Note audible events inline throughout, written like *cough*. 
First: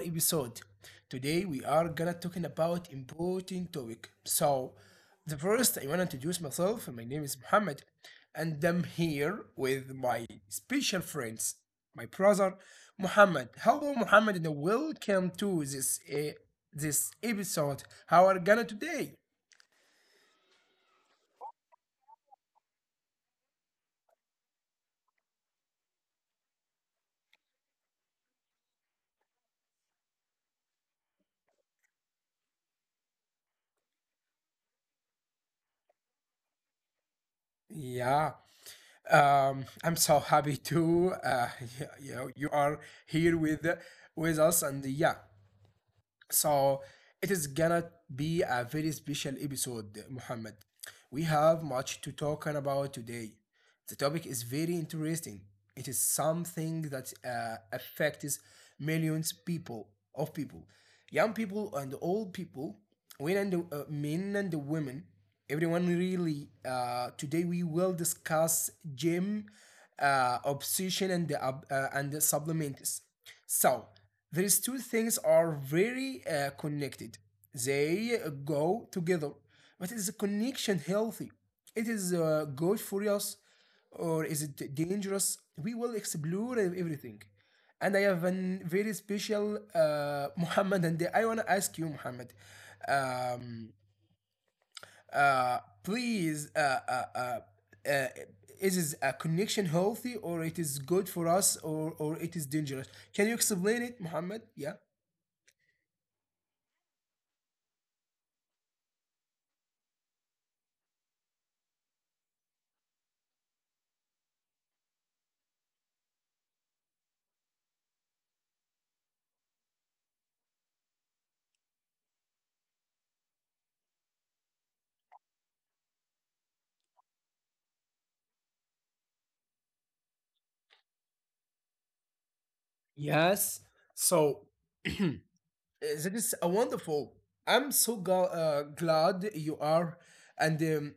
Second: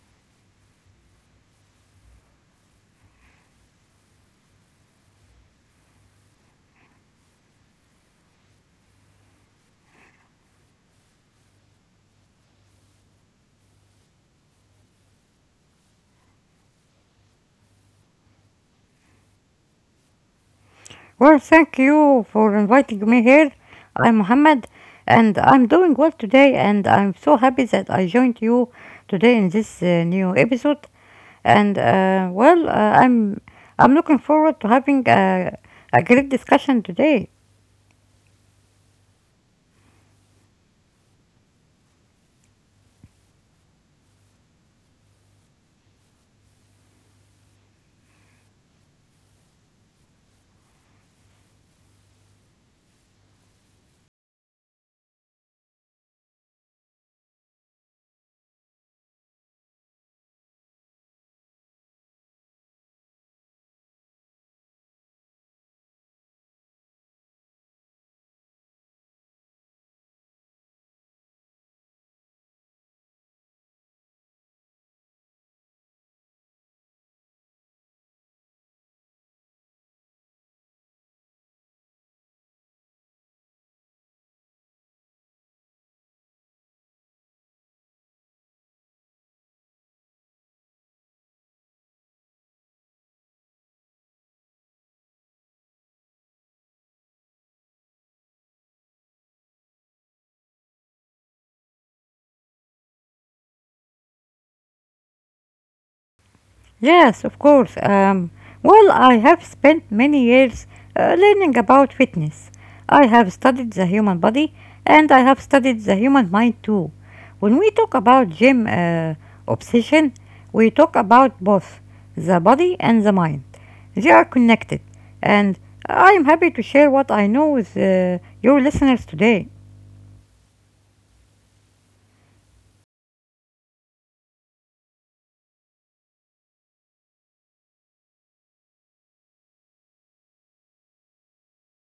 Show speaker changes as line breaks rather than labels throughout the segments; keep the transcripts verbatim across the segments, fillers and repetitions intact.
episode. Today we are gonna talking about important topic. So the first I wanna introduce myself. My name is Muhammad, and I'm here with my special friends, my brother Muhammad. Hello Muhammad and welcome to this uh, this episode. How are gonna today?
Well, thank you for inviting me here. I'm Mohammed, and I'm doing well today, and I'm so happy that I joined you today in this uh, new episode. And uh, well, uh, I'm I'm looking forward to having a, a great discussion today.
Yeah, um, I'm so happy to uh, *laughs* you, you are here with with us, and yeah, So it is gonna be a very special episode, Muhammad. We have much to talk about today. The topic is very interesting. It is something that uh, affects millions people of people, young people and old people, women and uh, men and women, everyone really. Uh, today we will discuss gym uh, obsession and the, uh, and the supplements. So these two things are very uh, connected. They go together. But is the connection healthy? It is uh, good for us or is it dangerous? We will explore everything. And I have a very special uh, *laughs* Muhammad, and I want to ask you, Muhammad, um, uh, please, uh, uh, uh, uh, is a connection healthy or it is good for us or, or it is dangerous? Can you explain it, Muhammad? Yeah.
Yes, of course. Um, well, I have spent many years uh, learning about fitness. I have studied the human body and I have studied the human mind too. When we talk about gym uh, obsession, we talk about both the body and the mind. They are connected, and I am happy to share what I know with uh, your listeners today.
Yes. So *clears throat* that is a wonderful. I'm so gl- uh, glad you are, and um,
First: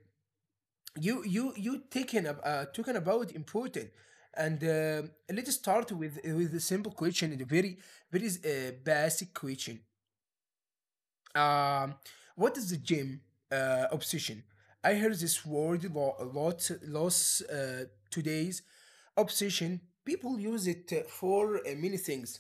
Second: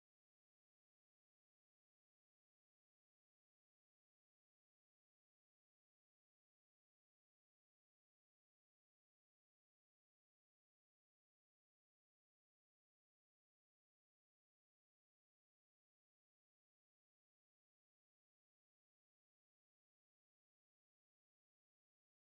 you you you taken ab- uh, talking about important. And uh, let's start with with a simple question, and a very very uh, basic question. Um, what is the gym uh, obsession? I hear this word a lot, a lot lots uh, today's obsession. People use it uh, for uh, many things.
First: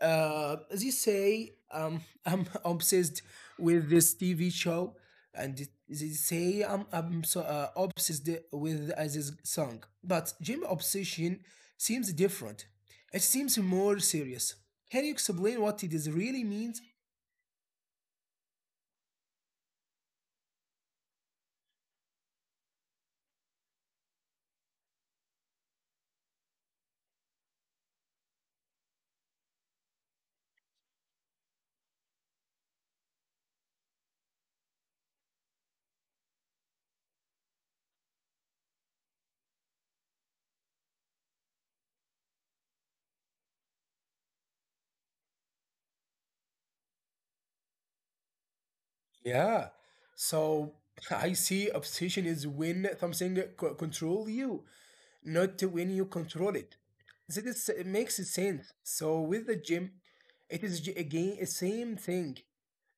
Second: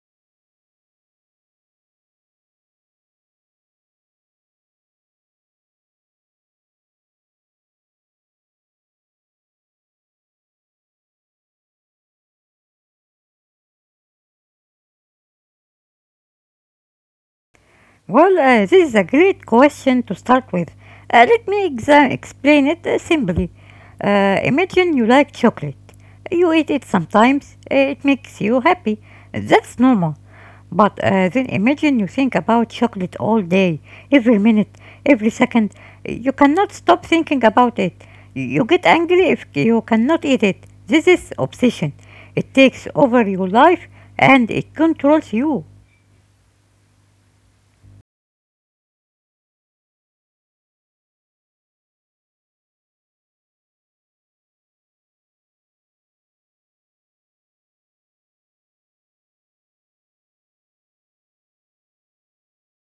uh, as you say, um, *laughs* I'm obsessed with this T V show, and it- they say I'm I'm so uh, obsessed with uh, this song. But Jim obsession seems different. It seems more serious. Can you explain what it is really means?
Well, uh, this is a great question to start with. Uh, let me exa- explain it uh, simply. Uh, imagine you like chocolate. You eat it sometimes, uh, it makes you happy. That's normal. But uh, then imagine you think about chocolate all day, every minute, every second. You cannot stop thinking about it. You get angry if you cannot eat it. This is obsession. It takes over your life and it controls you.
Yeah. So *laughs* I see obsession is when something c- control you, not when you control it. That is, it makes sense. So with the gym, it is j- again the same thing.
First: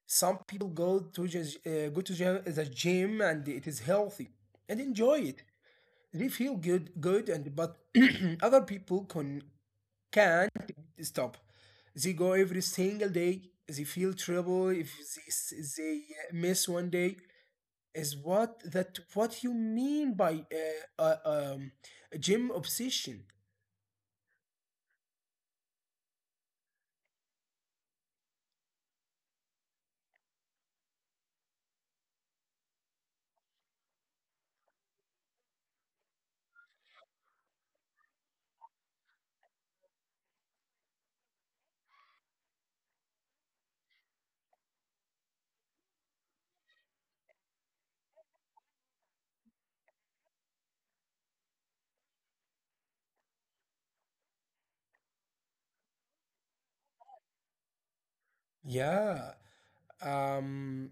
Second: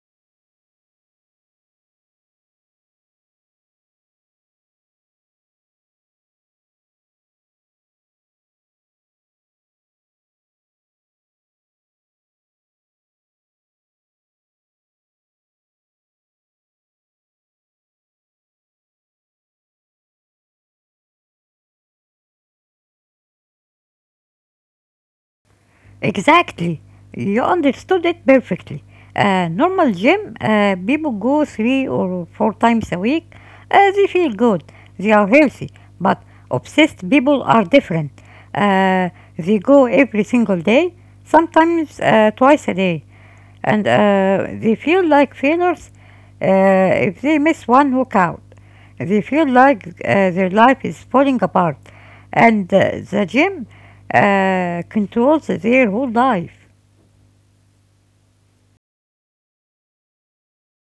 Some people go to just, uh, go to gy- the gym and it is healthy and enjoy it. They feel good, good, and but *clears throat* other people can can't stop. They go every single day. They feel trouble if they, s- they uh, miss one day. Is what that what you mean by uh, uh, um, gym obsession?
Exactly. You understood it perfectly. Uh, normal gym, uh, people go three or four times a week. Uh, they feel good. They are healthy. But obsessed people are different. Uh, they go every single day, sometimes uh, twice a day. And uh, they feel like failures uh, if they miss one workout. They feel like uh, their life is falling apart, and uh, the gym uh, controls their whole life.
Yeah, um,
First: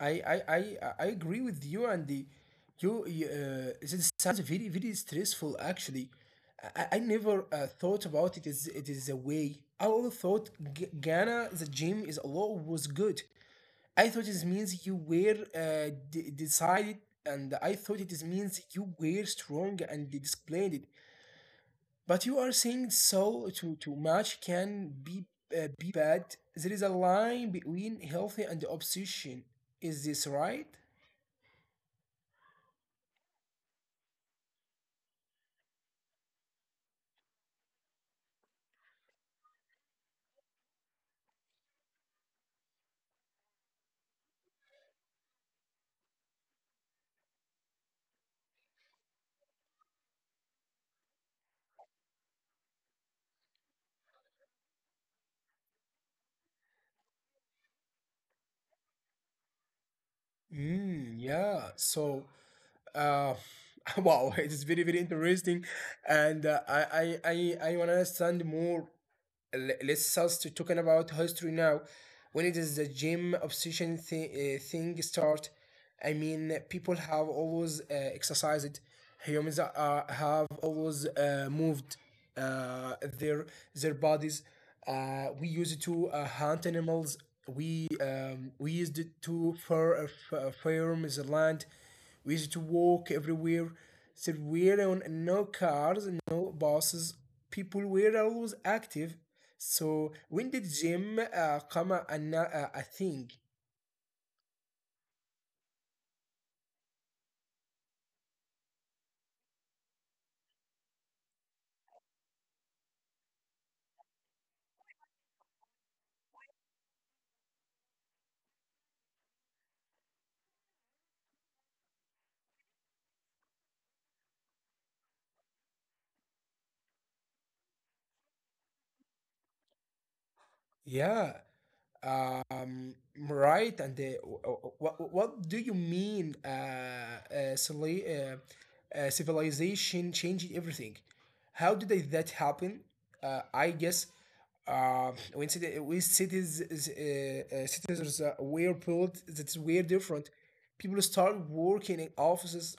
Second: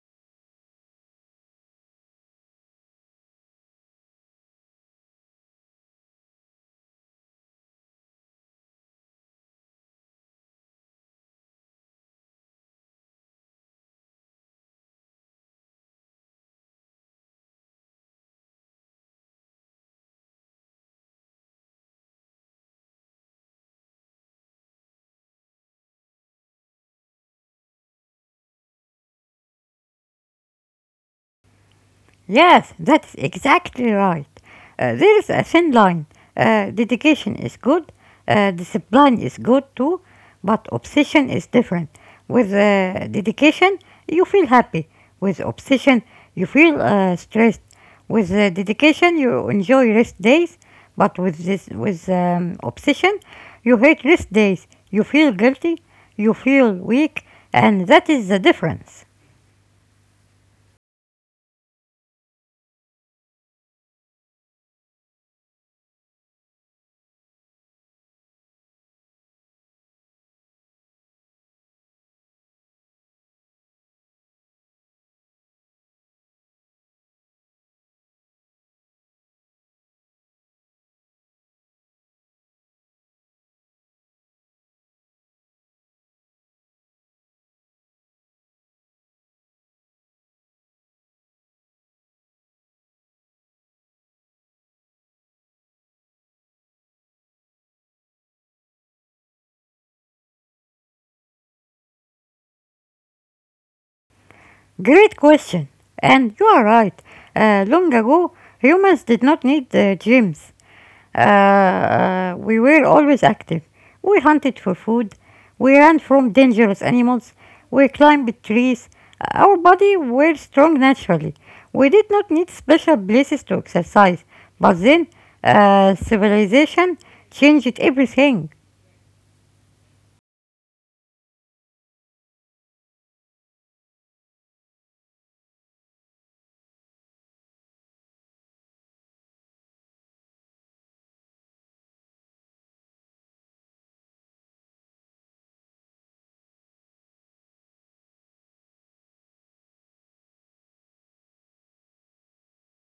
I I I I I agree with you, and the you, you uh, it sounds very very stressful actually. I, I I never uh, thought about it. Is it is a way? I always thought G- Ghana the gym is a lot was good. I thought it means you were uh, de- decided, and I thought it is means you were strong and disciplined. But you are saying so too too much can be uh, be bad. There is a line between healthy and obsession. Is this right?
Yes, that's exactly right. Uh, there is a thin line. Uh, dedication is good, uh, discipline is good too, but obsession is different. With uh, dedication, you feel happy. With obsession, you feel uh, stressed. With uh, dedication, you enjoy rest days, but with this, with um, obsession, you hate rest days. You feel guilty, you feel weak, and that is the difference.
Mm, yeah. So, uh, *laughs* wow, it is very very interesting, and uh, I I I I wanna understand more. Let's start talking about history now. When it is the gym obsession thi- uh, thing start, I mean people have always uh, exercised. Humans uh, have always uh, moved uh, their their bodies. Uh, we use it to uh, hunt animals. We um, we used it to fur, uh, f- uh, farm the land. We used it to walk everywhere. So we're on no cars, no buses. People were always active, so when did gym uh, come a, an- uh, a thing?
Great question. And you are right. Uh, long ago, humans did not need uh, gyms. Uh, uh, we were always active. We hunted for food. We ran from dangerous animals. We climbed trees. Our body were strong naturally. We did not need special places to exercise. But then, uh, civilization changed everything.
Yeah, um, right. And uh, what what do you mean? Uh, uh, civili- uh, uh, Civilization changing everything. How did they- that happen? Uh, I guess uh, when city, when cities is, uh, uh, citizens uh, were built, that's were different. People start working in offices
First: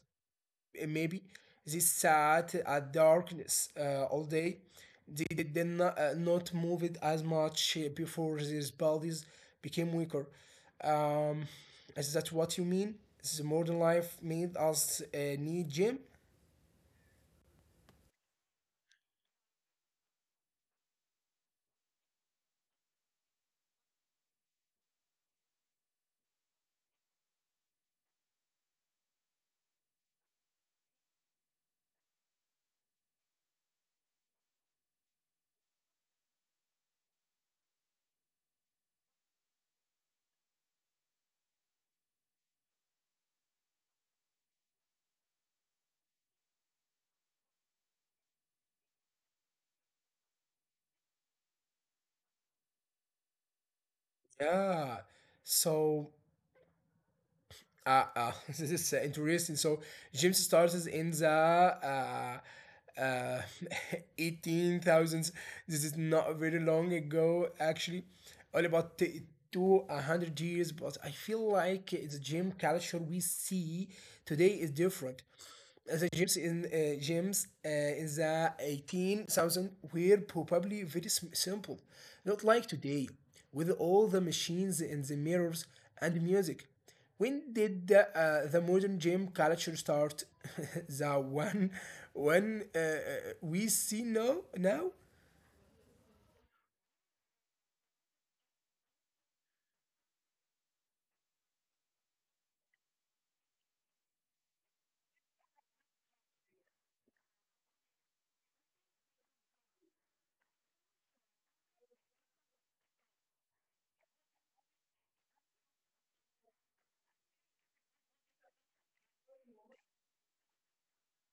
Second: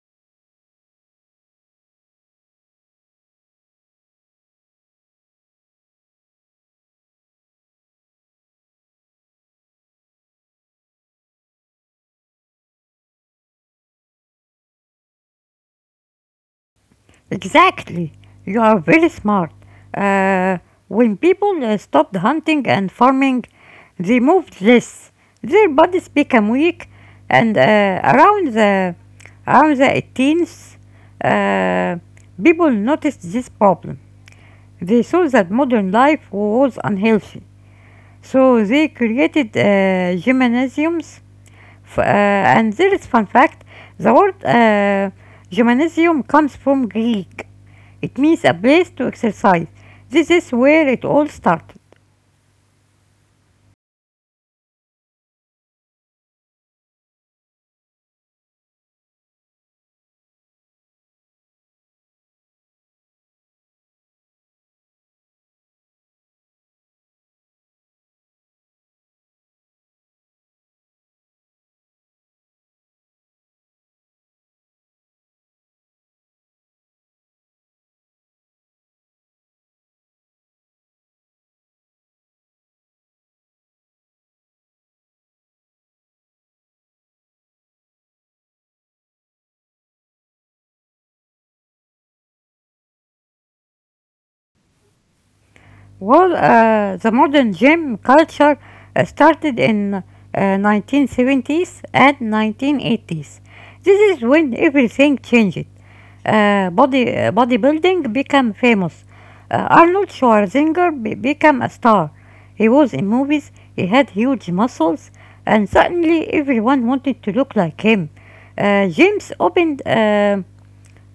uh, maybe they sat at darkness uh, all day. They did not, uh, not move it as much uh, before these bodies became weaker. Um, is that what you mean? The modern life made us uh, need gym?
Exactly. You are very smart. Uh, when people uh, stopped hunting and farming, they moved less. Their bodies became weak, and uh, around the around the eighteenth, uh, people noticed this problem. They saw that modern life was unhealthy. So they created uh, gymnasiums. F- uh, and there is fun fact: the word uh, gymnasium comes from Greek. It means a place to exercise. This is where it all started.
Yeah. So uh, uh, *laughs* this is uh, interesting. So James starts in the uh, uh, *laughs* eighteen thousands. This is not very long ago, actually, only about t- to one hundred years. But I feel like the gym culture we see today is different. The gyms in uh, gyms uh, in the eighteen thousand were probably very sim- simple, not like today, with all the machines and the mirrors and music. When did the, uh, the modern gym culture start? *laughs* the one, one uh, uh, we see now, now?
Well, uh, the modern gym culture uh, started in uh, nineteen seventies and nineteen eighties. This is when everything changed. Uh, body uh, bodybuilding became famous. Uh, Arnold Schwarzenegger be- became a star. He was in movies. He had huge muscles, and suddenly everyone wanted to look like him. Uh, gyms opened um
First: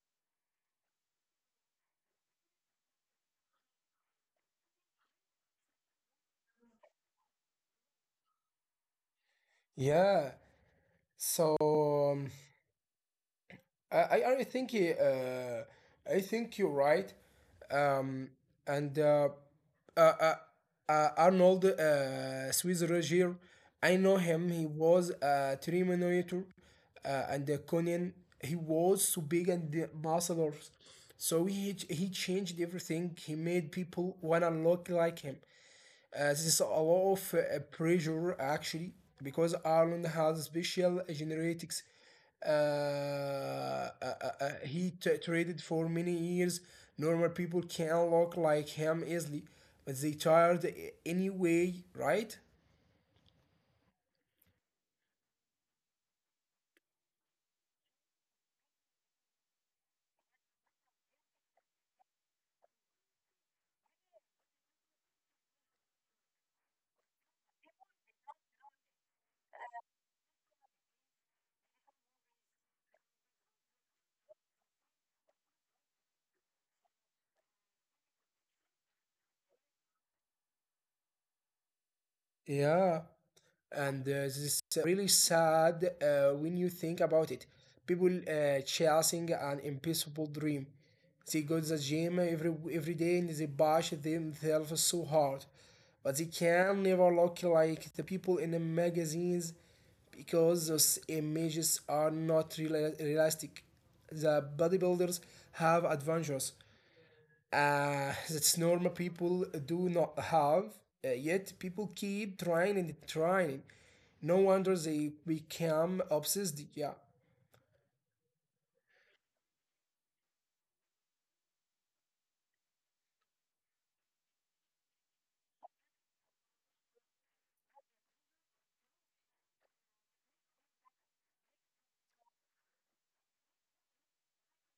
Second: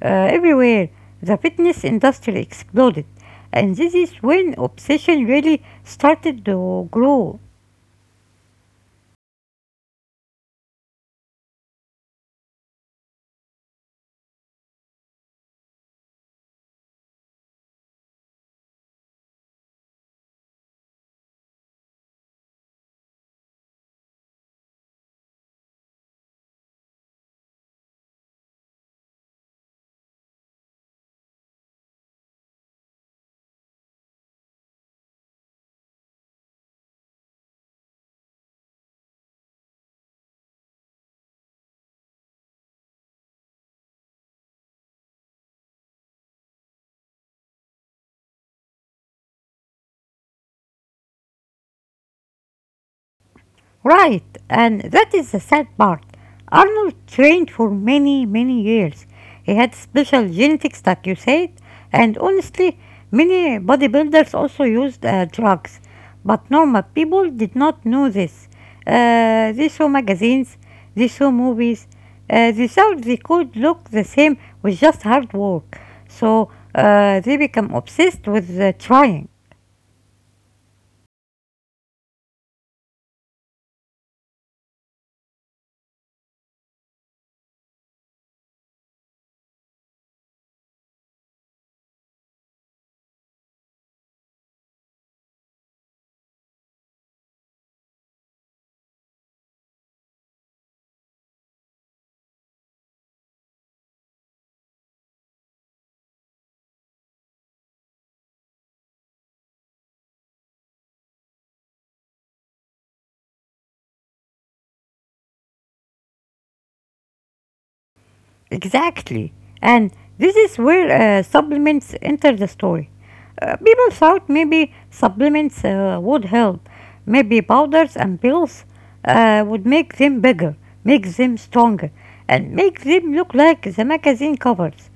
uh, everywhere. The fitness industry exploded, and this is when obsession really started to grow.
Yeah. So. um, I, I I think uh, I think you're right, um, and uh, uh, uh, uh, Arnold uh, Schwarzenegger, I know him. He was a Terminator, uh, and uh, Conan. He was so big and the muscular, so he he changed everything. He made people wanna look like him. Uh, this is a lot of uh, pressure actually because Ireland has special genetics. Uh, uh, uh, uh, he t- traded for many years. Normal people can look like him easily, but they tired anyway, right?
Right, and that is the sad part. Arnold trained for many, many years. He had special genetics, like you said, and honestly, many bodybuilders also used uh, drugs. But normal people did not know this. Uh, they saw magazines, they saw movies, uh, they thought they could look the same with just hard work. So uh, they become obsessed with uh, trying.
Yeah. And uh, this is really sad uh, when you think about it, people uh, chasing an impossible dream, they go to the gym every every day and they push themselves so hard, but they can never look like the people in the magazines because those images are not real realistic. The bodybuilders have adventures uh, that's normal people do not have. Uh, yet people keep trying and trying, no wonder they become obsessed. Yeah.
Exactly. And this is where uh, supplements enter the story. Uh, people thought maybe supplements uh, would help. Maybe powders and pills uh, would make them bigger, make them stronger, and make them look like the magazine covers.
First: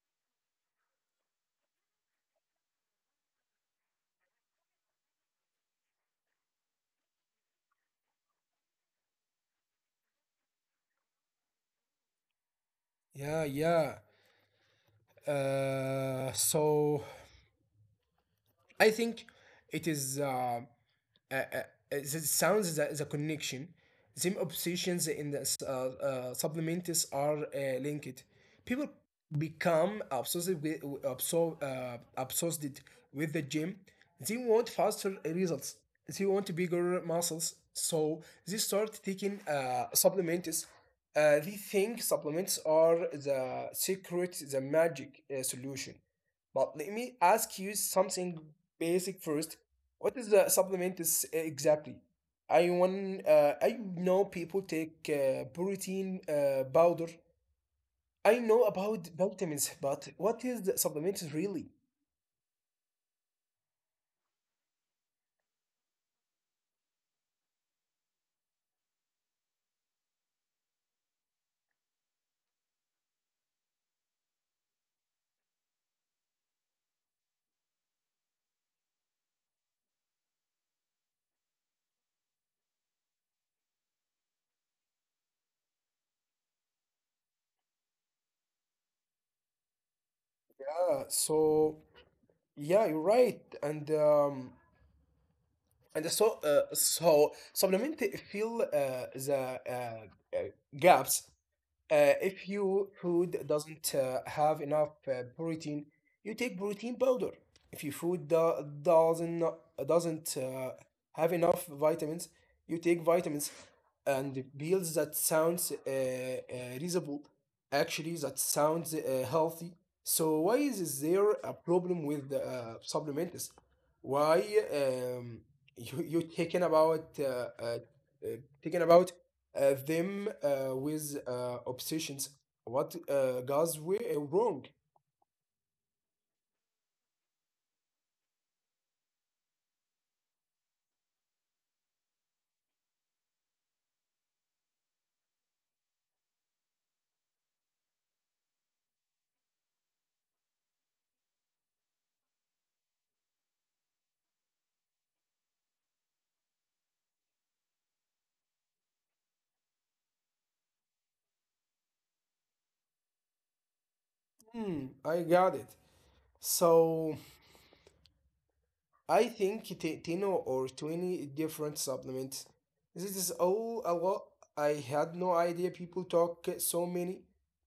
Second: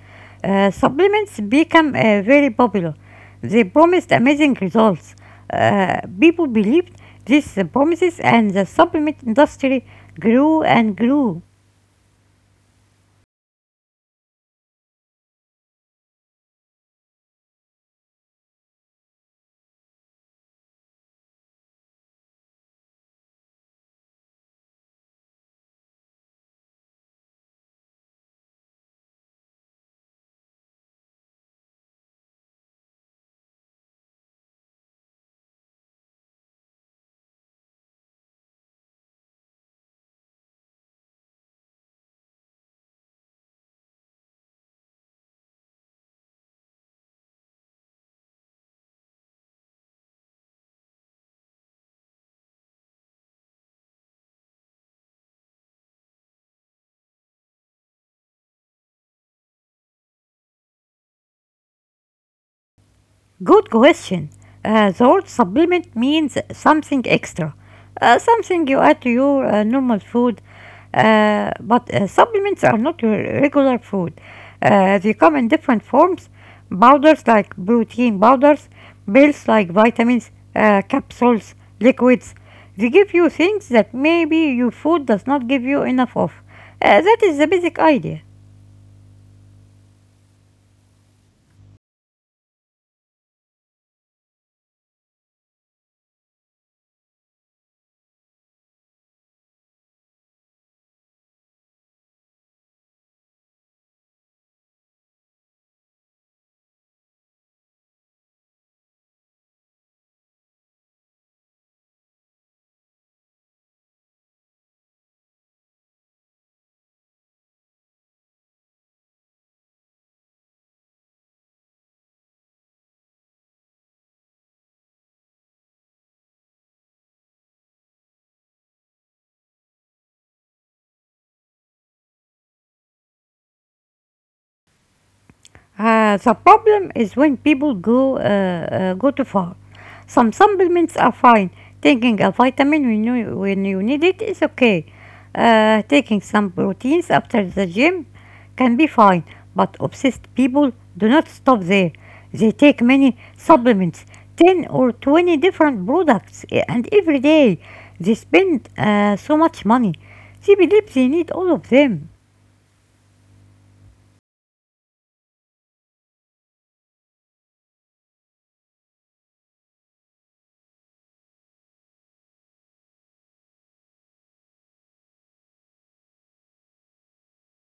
Uh, supplements became uh, very popular. They promised amazing results. Uh, people believed these promises, and the supplement industry grew and grew.
yeah yeah uh, so I think it is uh, uh, uh, it sounds is a, is a connection. Them obsessions in the uh, uh, supplements are uh, linked. People become obsessed with, absor- uh, obsessed with the gym. They want faster results. They want bigger muscles. So they start taking uh, supplements. Uh, they think supplements are the secret, the magic uh, solution. But let me ask you something basic first. What is the supplement is eh, exactly? I want. Uh, I know people take uh, protein uh, powder. I know about vitamins, but what is the supplement really?
Good question. Uh, the word supplement means something extra, uh, something you add to your uh, normal food. Uh, but uh, supplements are not your regular food. Uh, they come in different forms: powders like protein powders, pills like vitamins, uh, capsules, liquids. They give you things that maybe your food does not give you enough of. Uh, that is the basic idea.
Yeah. So yeah, you're right, and um, and so uh, so supplement fill uh, the uh, uh, gaps. Uh, if your food doesn't uh, have enough uh, protein, you take protein powder. If your food do- doesn't doesn't uh, have enough vitamins, you take vitamins. And the pills that sounds uh, uh, reasonable, actually that sounds uh, healthy. So why is there a problem with the uh, supplements? Why um, you you taking about uh, uh, uh, taking about uh, them uh, with uh, obsessions. What uh, goes we- uh, wrong?
Uh, the problem is when people go uh, uh, go too far. Some supplements are fine. Taking a vitamin when you, when you need it is okay. Uh, taking some proteins after the gym can be fine, but obsessed people do not stop there. They take many supplements, ten or twenty different products, eh, and every day they spend uh, so much money. They believe they need all of them.
Hmm, I got it. So I think t- ten or twenty different supplements. This is all a lot. I had no idea people talk so many.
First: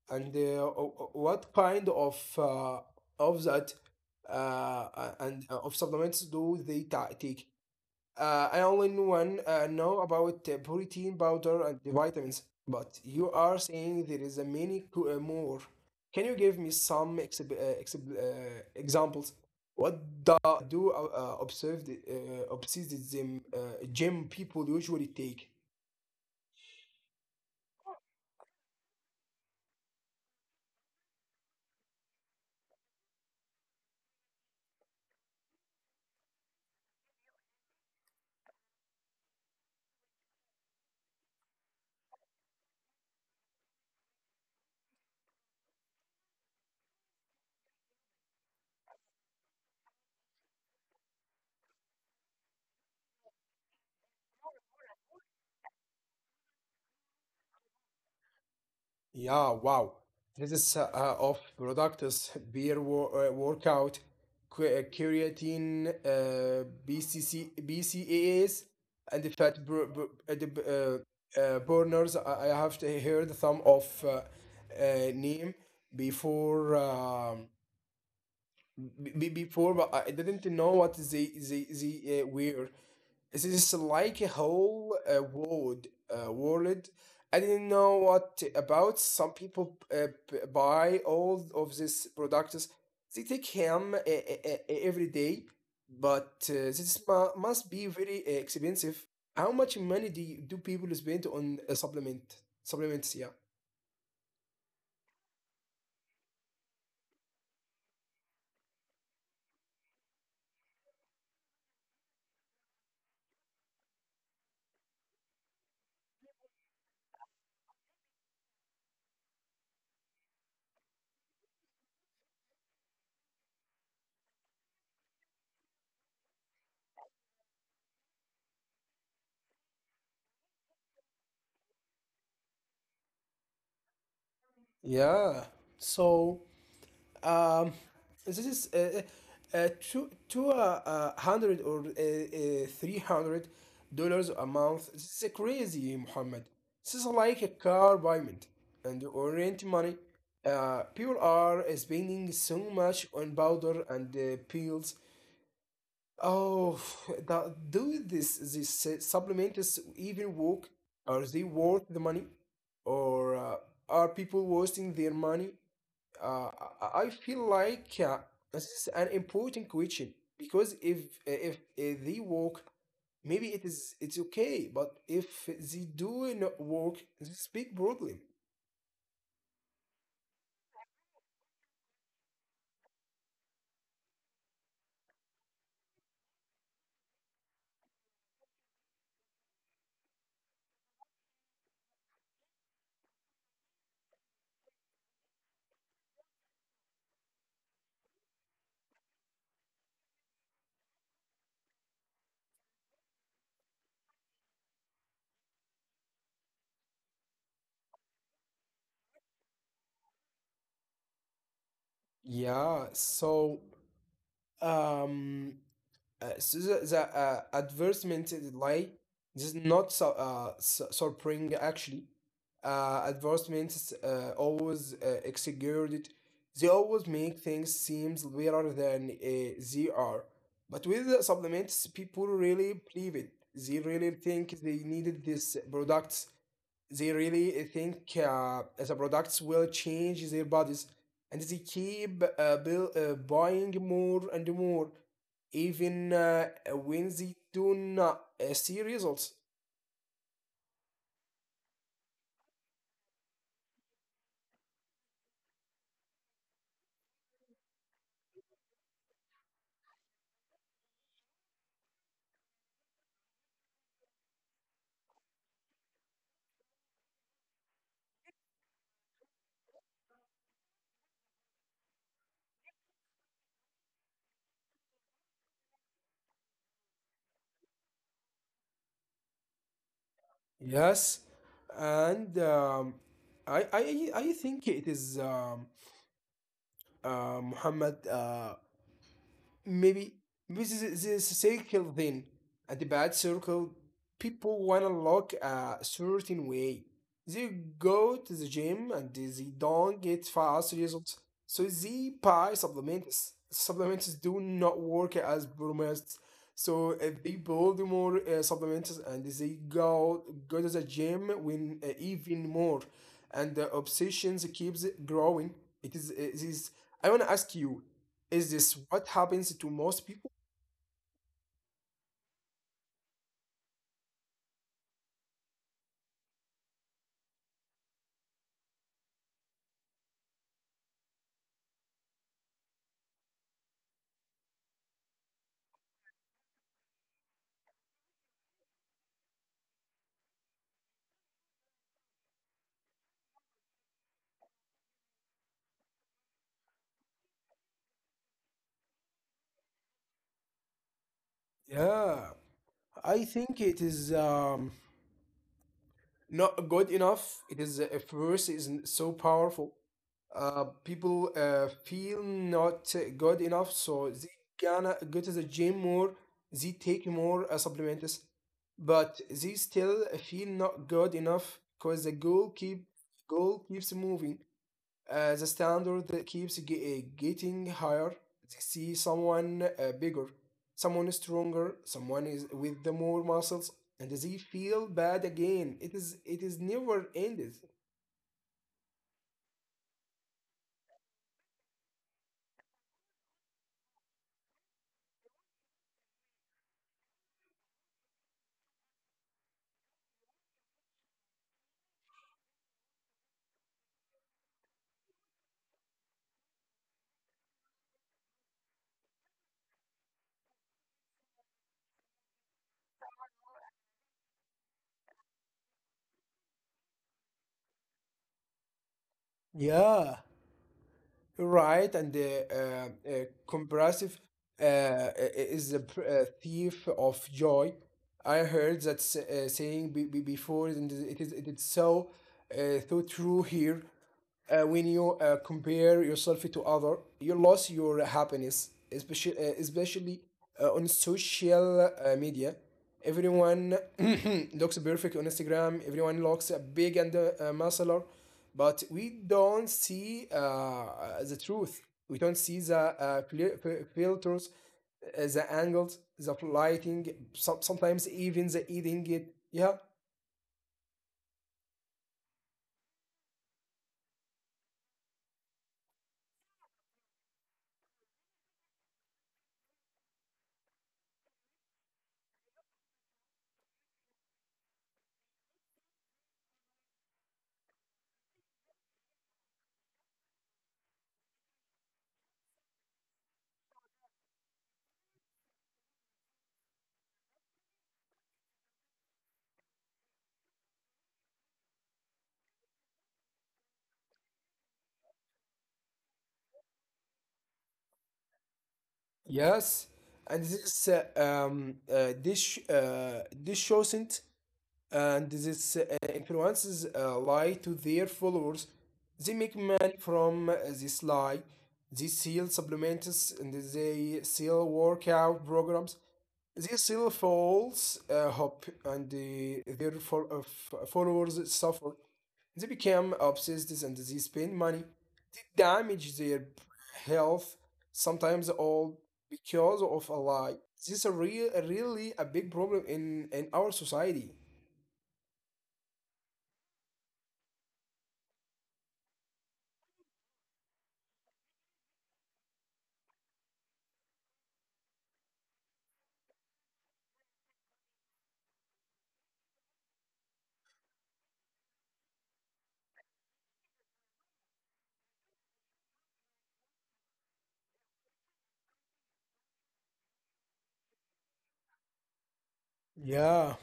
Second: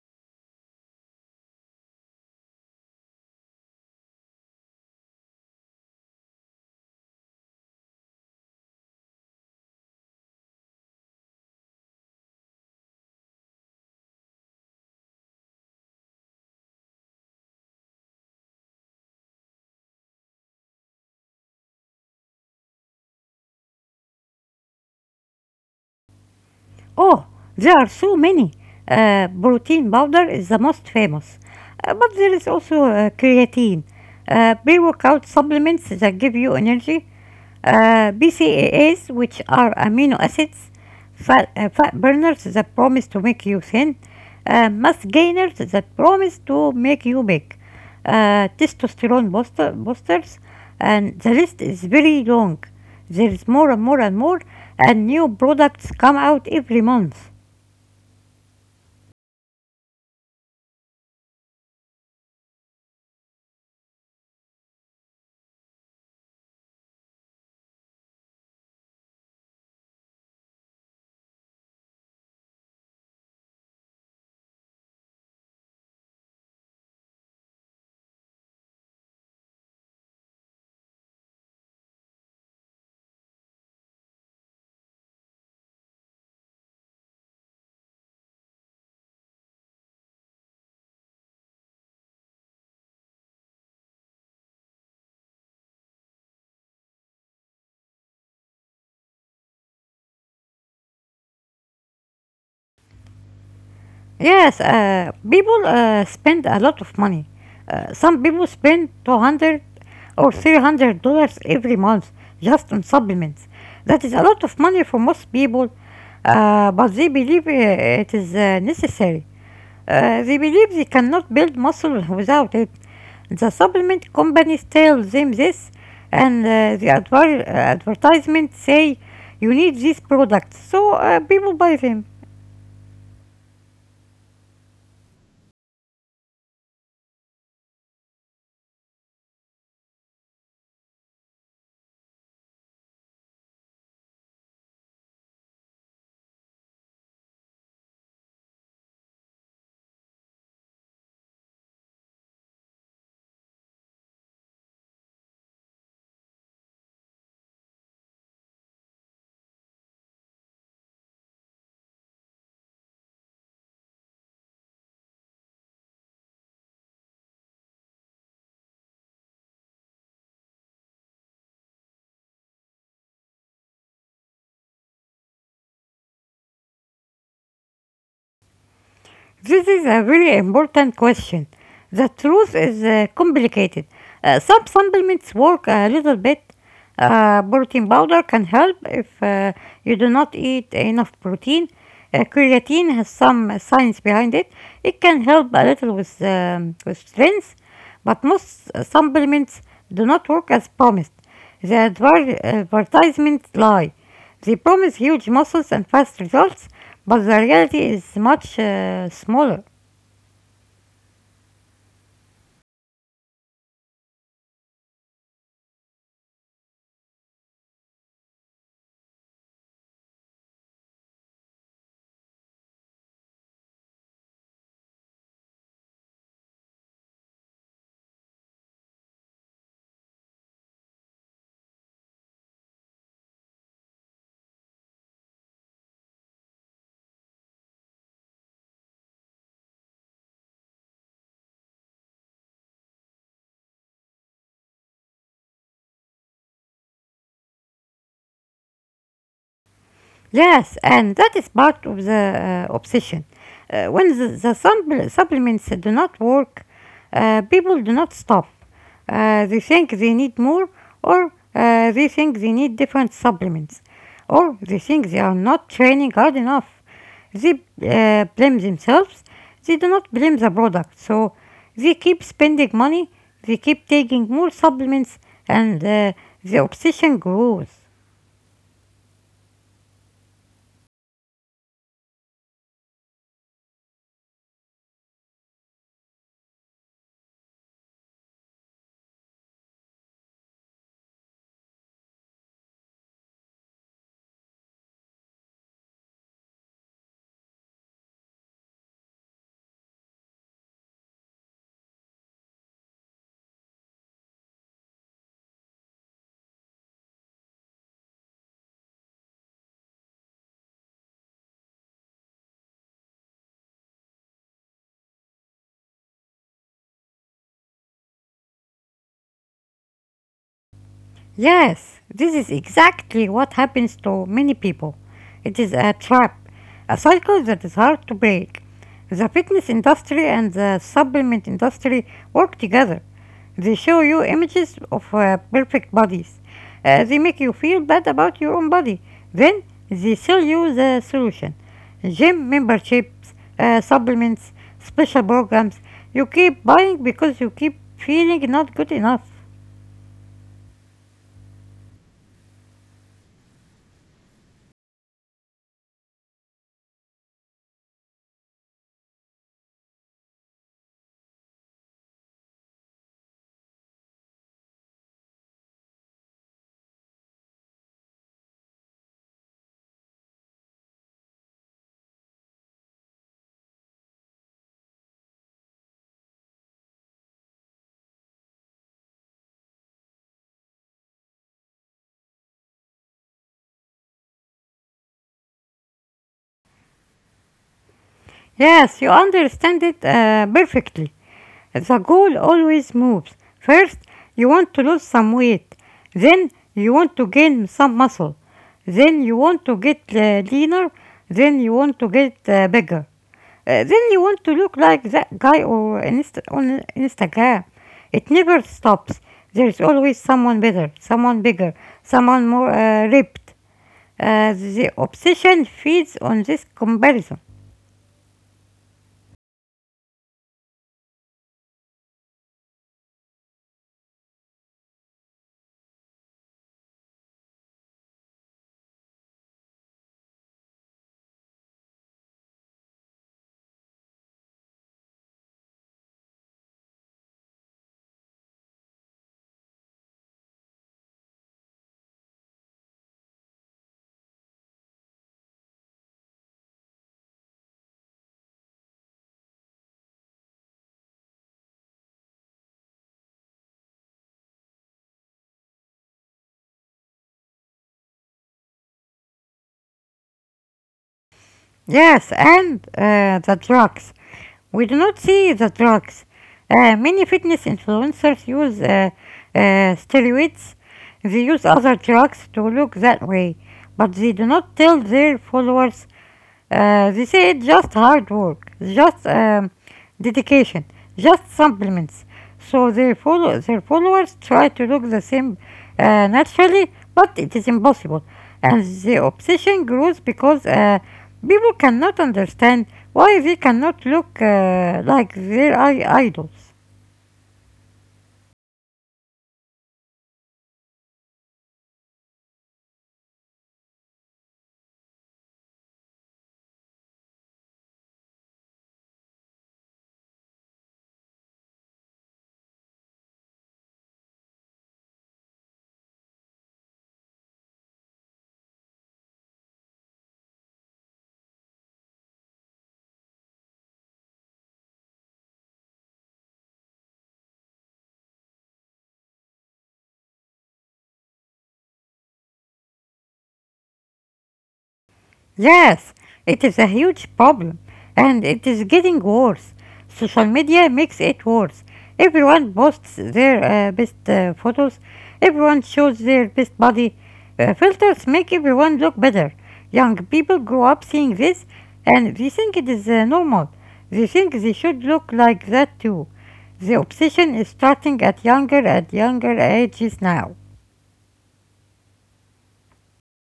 And uh, o- o- what kind of uh, of that uh, a- and uh, of supplements do they ta- take? Uh, I only knew one uh, know about uh, protein powder and the vitamins, but you are saying there is a many co- uh, more. Can you give me some exib- uh, exib- uh, examples? What do, do uh, uh, observed uh, obsessivism uh, gym people usually take?
Oh, there are so many. Uh, protein powder is the most famous. Uh, but there is also uh, creatine, uh, pre-workout supplements that give you energy, uh, B C A As, which are amino acids, fat, uh, fat burners that promise to make you thin, uh, mass gainers that promise to make you big, uh, testosterone booster, boosters, and the list is very long. There's more and more and more, and new products come out every month.
Yeah, wow. This is uh, uh, of products, *laughs* beer wor- uh, workout, que- uh, creatine, uh, B C C, B C A As, and the fat bur- bur- uh, the, b- uh, uh, burners. I I have to heard some of uh, uh, name before. Um, Be before, but I didn't know what they they they uh, were. This is like a whole uh, world, uh, world. I didn't know what about. Some people uh, p- buy all of these products. They take him uh, uh, uh, every day, but uh, this mu- must be very uh, expensive. How much money do you, do people spend on a supplement? Supplements, yeah,
Yes, uh, people uh, spend a lot of money. Uh, some people spend two hundred or three hundred dollars every month just on supplements. That is a lot of money for most people, uh, but they believe uh, it is uh, necessary. Uh, they believe they cannot build muscle without it. The supplement companies tell them this, and uh, the adver- uh, advertisements say you need these products, so uh, people buy them.
yeah. So. Um, this is uh, uh, uh, two two uh, uh, hundred or uh, uh, three hundred dollars a month. This is crazy, Muhammad. This is like a car payment and or rent money. Uh, people are spending so much on powder and uh, pills. Oh, *sighs* that, do this this uh, supplements even work? Are they worth the money, or uh, are people wasting their money? uh, I I feel like uh, this is an important question because if if, if they walk, maybe it is it's okay, but if they do not walk, it's a big problem.
This is a really important question. The truth is uh, complicated. Uh, some supplements work a little bit. Uh, protein powder can help if uh, you do not eat enough protein. Uh, creatine has some uh, science behind it. It can help a little with, um, with strength, but most uh, supplements do not work as promised. The adver- advertisements lie. They promise huge muscles and fast results, but the reality is much uh, smaller.
Yeah, so um, Uh, so the, the uh, advertisement lie does not su- uh, su- surprising actually. Uh, advertisements uh, always uh, exaggerated. They always make things seem better than uh, they are. But with the supplements, people really believe it. They really think they needed this products. They really think uh, the products will change their bodies, and they keep uh, bill, uh, buying more and more even uh, when they do not uh, see results.
Yes, and that is part of the uh, obsession. Uh, when the, the supp- supplements do not work, uh, people do not stop. Uh, they think they need more, or uh, they think they need different supplements, or they think they are not training hard enough. They uh, blame themselves, they do not blame the product, so they keep spending money, they keep taking more supplements, and uh, the obsession grows.
Yes, and um, I, I i think it is, um, uh, Muhammad, uh, maybe this is this circle thing, at the bad circle. People wanna look a certain way. They go to the gym, and they they don't get fast results, so they buy supplements. Supplements do not work as promised, so if they build more uh, supplements and they go go to the gym win uh, even more, and the obsessions keeps growing. It is it is I want to ask you, is this what happens to most people?
Yes, this is exactly what happens to many people. It is a trap, a cycle that is hard to break. The fitness industry and the supplement industry work together. They show you images of uh, perfect bodies. Uh, they make you feel bad about your own body. Then they sell you the solution. Gym memberships, uh, supplements, special programs. You keep buying because you keep feeling not good enough.
Yeah, I think it is, um, not good enough. It is a force is n- so powerful. Uh, people uh, feel not uh, good enough, so they gonna go to the gym more. They take more uh, supplements, but they still feel not good enough because the goal keep goal keeps moving. Uh, the standard that keeps ge- uh, getting higher. See someone uh, bigger, someone stronger, someone is with the more muscles, and they feel bad again. It is it is never ended.
Yes, you understand it uh, perfectly. The goal always moves. First, you want to lose some weight. Then, you want to gain some muscle. Then, you want to get uh, leaner. Then, you want to get uh, bigger. Uh, then, you want to look like that guy or inst- on Instagram. It never stops. There's always someone better, someone bigger, someone more uh, ripped. Uh, the obsession feeds on this comparison.
Yeah. Right, and the uh, uh, comparative uh, i- i- is the pr- uh, thief of joy. I heard that s- uh, saying be- be- before, and it is it is so uh, so true here. Uh, when you uh, compare yourself to other, you lose your happiness, especially uh, especially uh, on social uh, media. Everyone *clears throat* looks perfect on Instagram. Everyone looks uh, big and uh, uh, muscular, but we don't see uh, the truth. We don't see the uh, filters, uh, the angles, the lighting, some, sometimes even the eating it. Yeah.
Yes, and uh, the drugs. We do not see the drugs. Uh, many fitness influencers use uh, uh, steroids. They use other drugs to look that way, but they do not tell their followers. Uh, they say it's just hard work, just um, dedication, just supplements. So their, follow- their followers try to look the same uh, naturally, but it is impossible. And the obsession grows because uh, people cannot understand why they cannot look uh, like their idols.
Yes. And this uh, um, uh, dish, uh, dish shows it, and this uh, influences uh, lie to their followers. They make money from uh, this lie. They sell supplements and they sell workout programs. They sell false uh, hope, and uh, their fol- uh, f- followers suffer. They become obsessed and they spend money. They damage their health, sometimes all because of a lie. This is a real, really a big problem in in our society.
Yes, it is a huge problem and it is getting worse. Social media makes it worse. Everyone posts their uh, best uh, photos, everyone shows their best body. Uh, filters make everyone look better. Young people grow up seeing this and they think it is uh, normal. They think they should look like that too. The obsession is starting at younger and younger ages now.
Yeah.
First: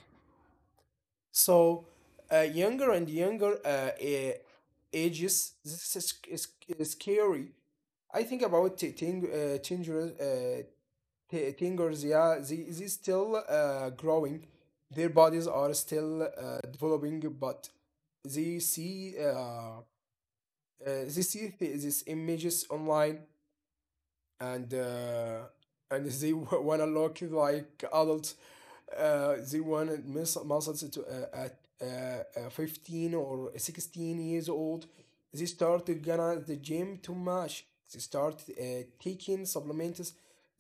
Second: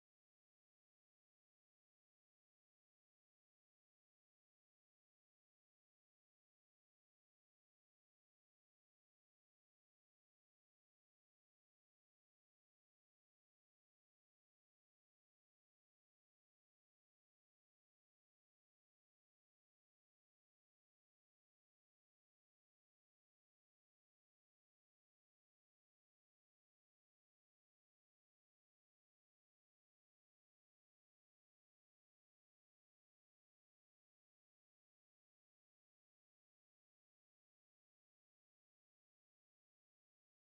So, uh, younger and younger uh, a- ages, this is, is, is scary. I think about t- ting- uh, tingers, uh, t- tingers, yeah, they, they still uh, growing. Their bodies are still uh, developing, but they see uh, uh, they see th- these images online, and uh, and they *laughs* w- wanna look like adults. Uh, they wanted mus- muscles to uh, at uh, uh, fifteen or sixteen years old. They started gonna the gym too much. They start uh, taking supplements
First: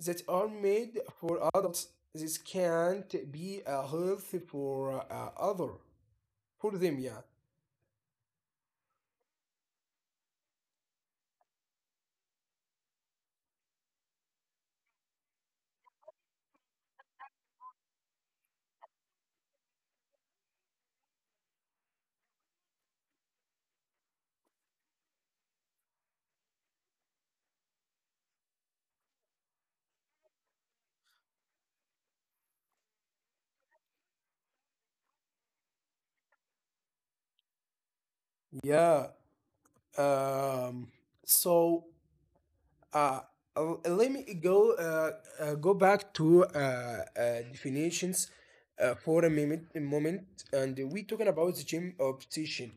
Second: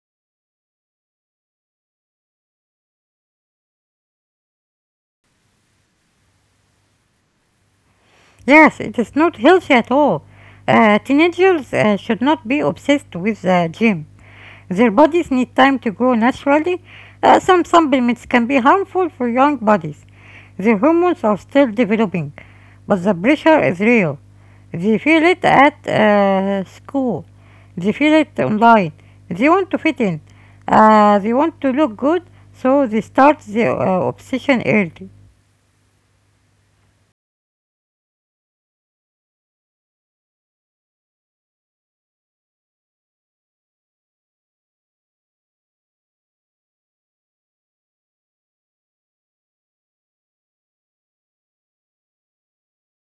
that are made for adults. This can't be uh, healthy for uh, other for them. Yeah,
Yes, it is not healthy at all. Uh, teenagers uh, should not be obsessed with the gym. Their bodies need time to grow naturally. Uh, some supplements can be harmful for young bodies. Their hormones are still developing, but the pressure is real. They feel it at uh, school. They feel it online. They want to fit in. Uh, they want to look good, so they start their uh, obsession early.
yeah. Um, so uh, uh, Let me go uh, uh, go back to uh, uh, definitions uh, for a moment, a moment and we talking about the gym obsession.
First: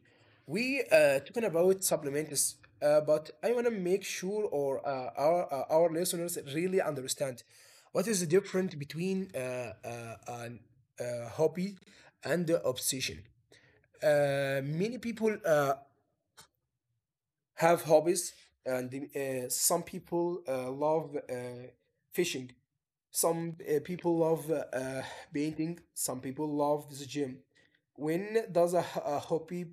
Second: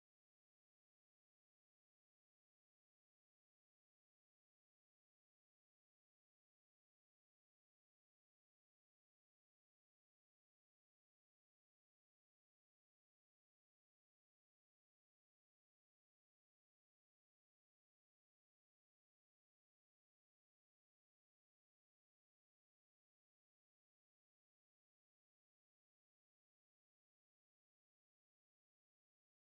We uh, Talking about supplements, uh, but I want to make sure or uh, our uh, our listeners really understand what is the difference between uh, uh, an, uh, hobby and the obsession. Uh, many people uh, have hobbies, and uh, some people uh, love uh, fishing, some uh, people love uh, uh, painting, some people love the gym. When does a a hobby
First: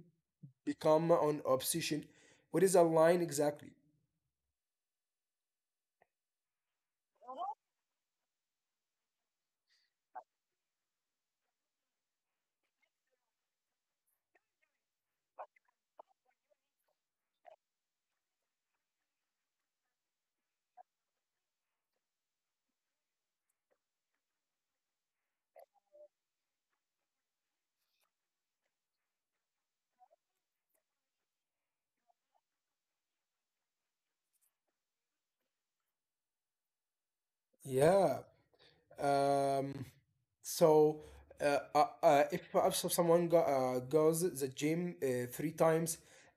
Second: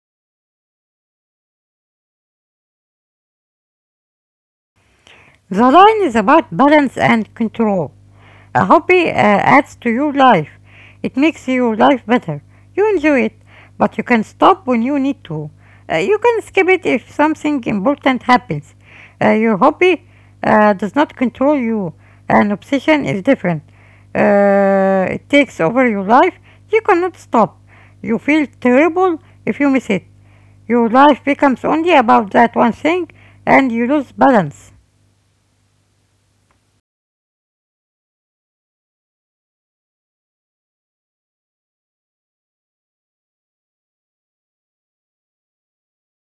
become an obsession? What is a line exactly?
The line is about balance and control. A hobby uh, adds to your life. It makes your life better. You enjoy it, but you can stop when you need to. Uh, you can skip it if something important happens. Uh, your hobby uh, does not control you. An obsession is different. Uh, it takes over your life. You cannot stop. You feel terrible if you miss it. Your life becomes only about that one thing and you lose balance.
Yeah. Um so uh, uh, uh, if perhaps if someone go, uh, goes the gym uh, three times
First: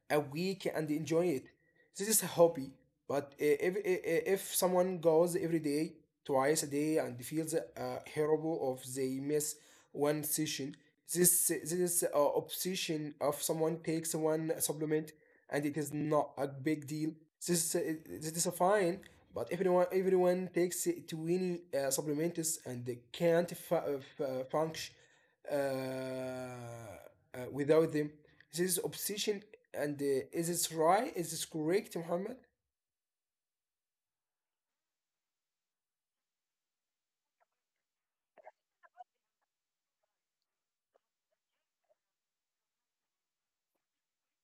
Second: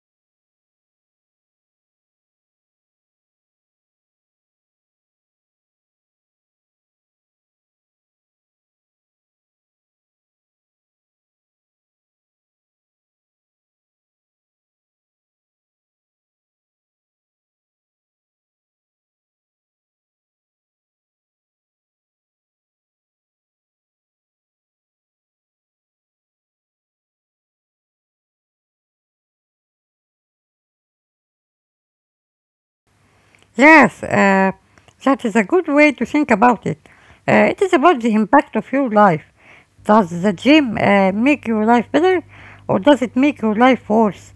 a week and enjoy it. This is a hobby, but I- if I- I- if someone goes every day, twice a day, and feels uh, horrible of they miss one session, this this is uh, obsession of someone takes one supplement and it is not a big deal. This is uh, this is fine, but everyone everyone takes uh, twenty uh, supplements and they can't fu- uh, fu- function uh, uh, without them. This obsession, and uh, is this right? Is this correct, Muhammad?
Yes, uh, that is a good way to think about it. Uh, it is about the impact of your life. Does the gym uh, make your life better or does it make your life worse?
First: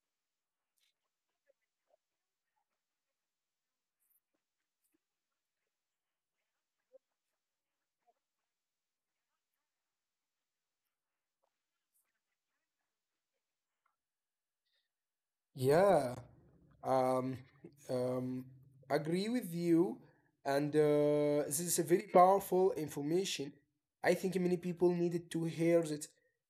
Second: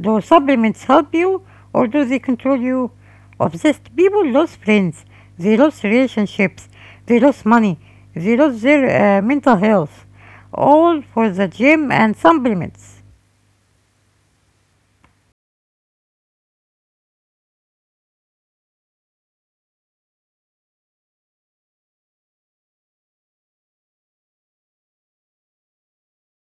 Do supplements help you or do they control you? Obsessed people lose friends, they lose relationships, they lose money, they lose their uh, mental health. All for the gym and supplements.
Yeah. Um, um, Agree with you, and uh, this is a very powerful information. I think many people needed to hear that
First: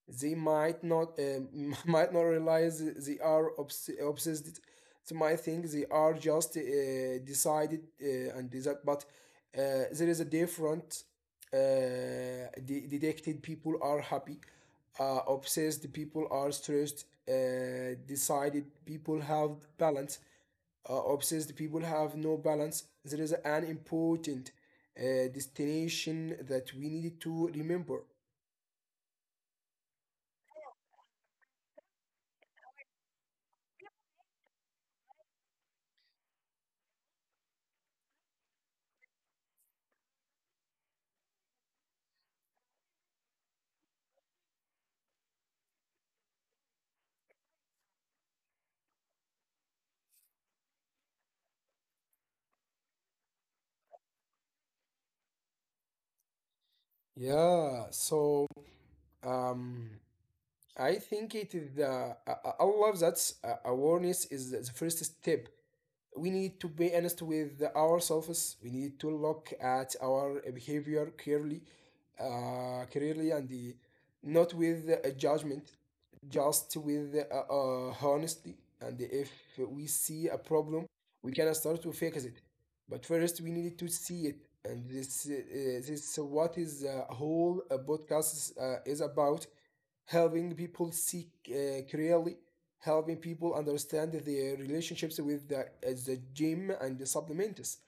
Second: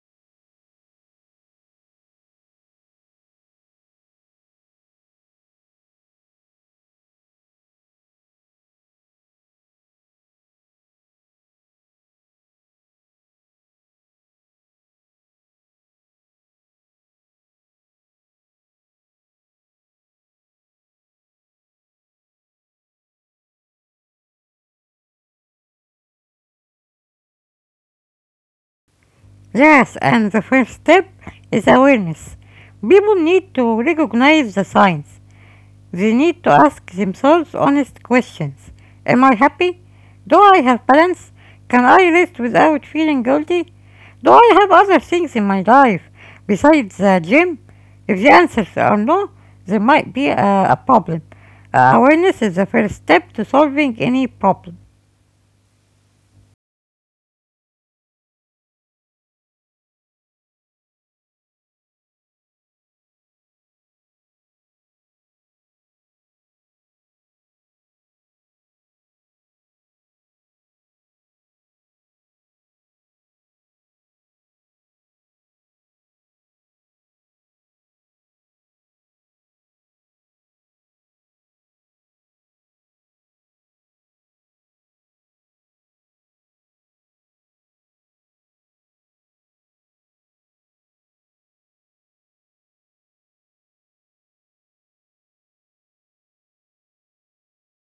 they might not, um, *laughs* might not realize they are obs- obsessed. They might think they are just uh, decided uh, and did that, but uh, there is a different. Uh, de- detected people are happy. Uh, obsessed people are stressed. Uh, decided people have balance. Uh, obsessed people have no balance. There is an important uh, destination that we need to remember.
Yes, and the first step is awareness. People need to recognize the signs. They need to ask themselves honest questions. Am I happy? Do I have balance? Can I rest without feeling guilty? Do I have other things in my life besides the gym? If the answers are no, there might be a, a problem. Uh, awareness is the first step to solving any problem.
Yeah. So um, I think it is the I, I I love that uh, awareness is the first step. We need to be honest with ourselves. We need to look at our behavior clearly, uh, clearly, and the, not with a judgment, just with uh, uh, honesty. And if we see a problem, we can start to fix it. But first, we need to see it, and this uh, uh, this is what is uh, whole uh, podcast uh, is about, helping people seek uh, clearly, helping people understand their relationships with the, as the gym and the supplements.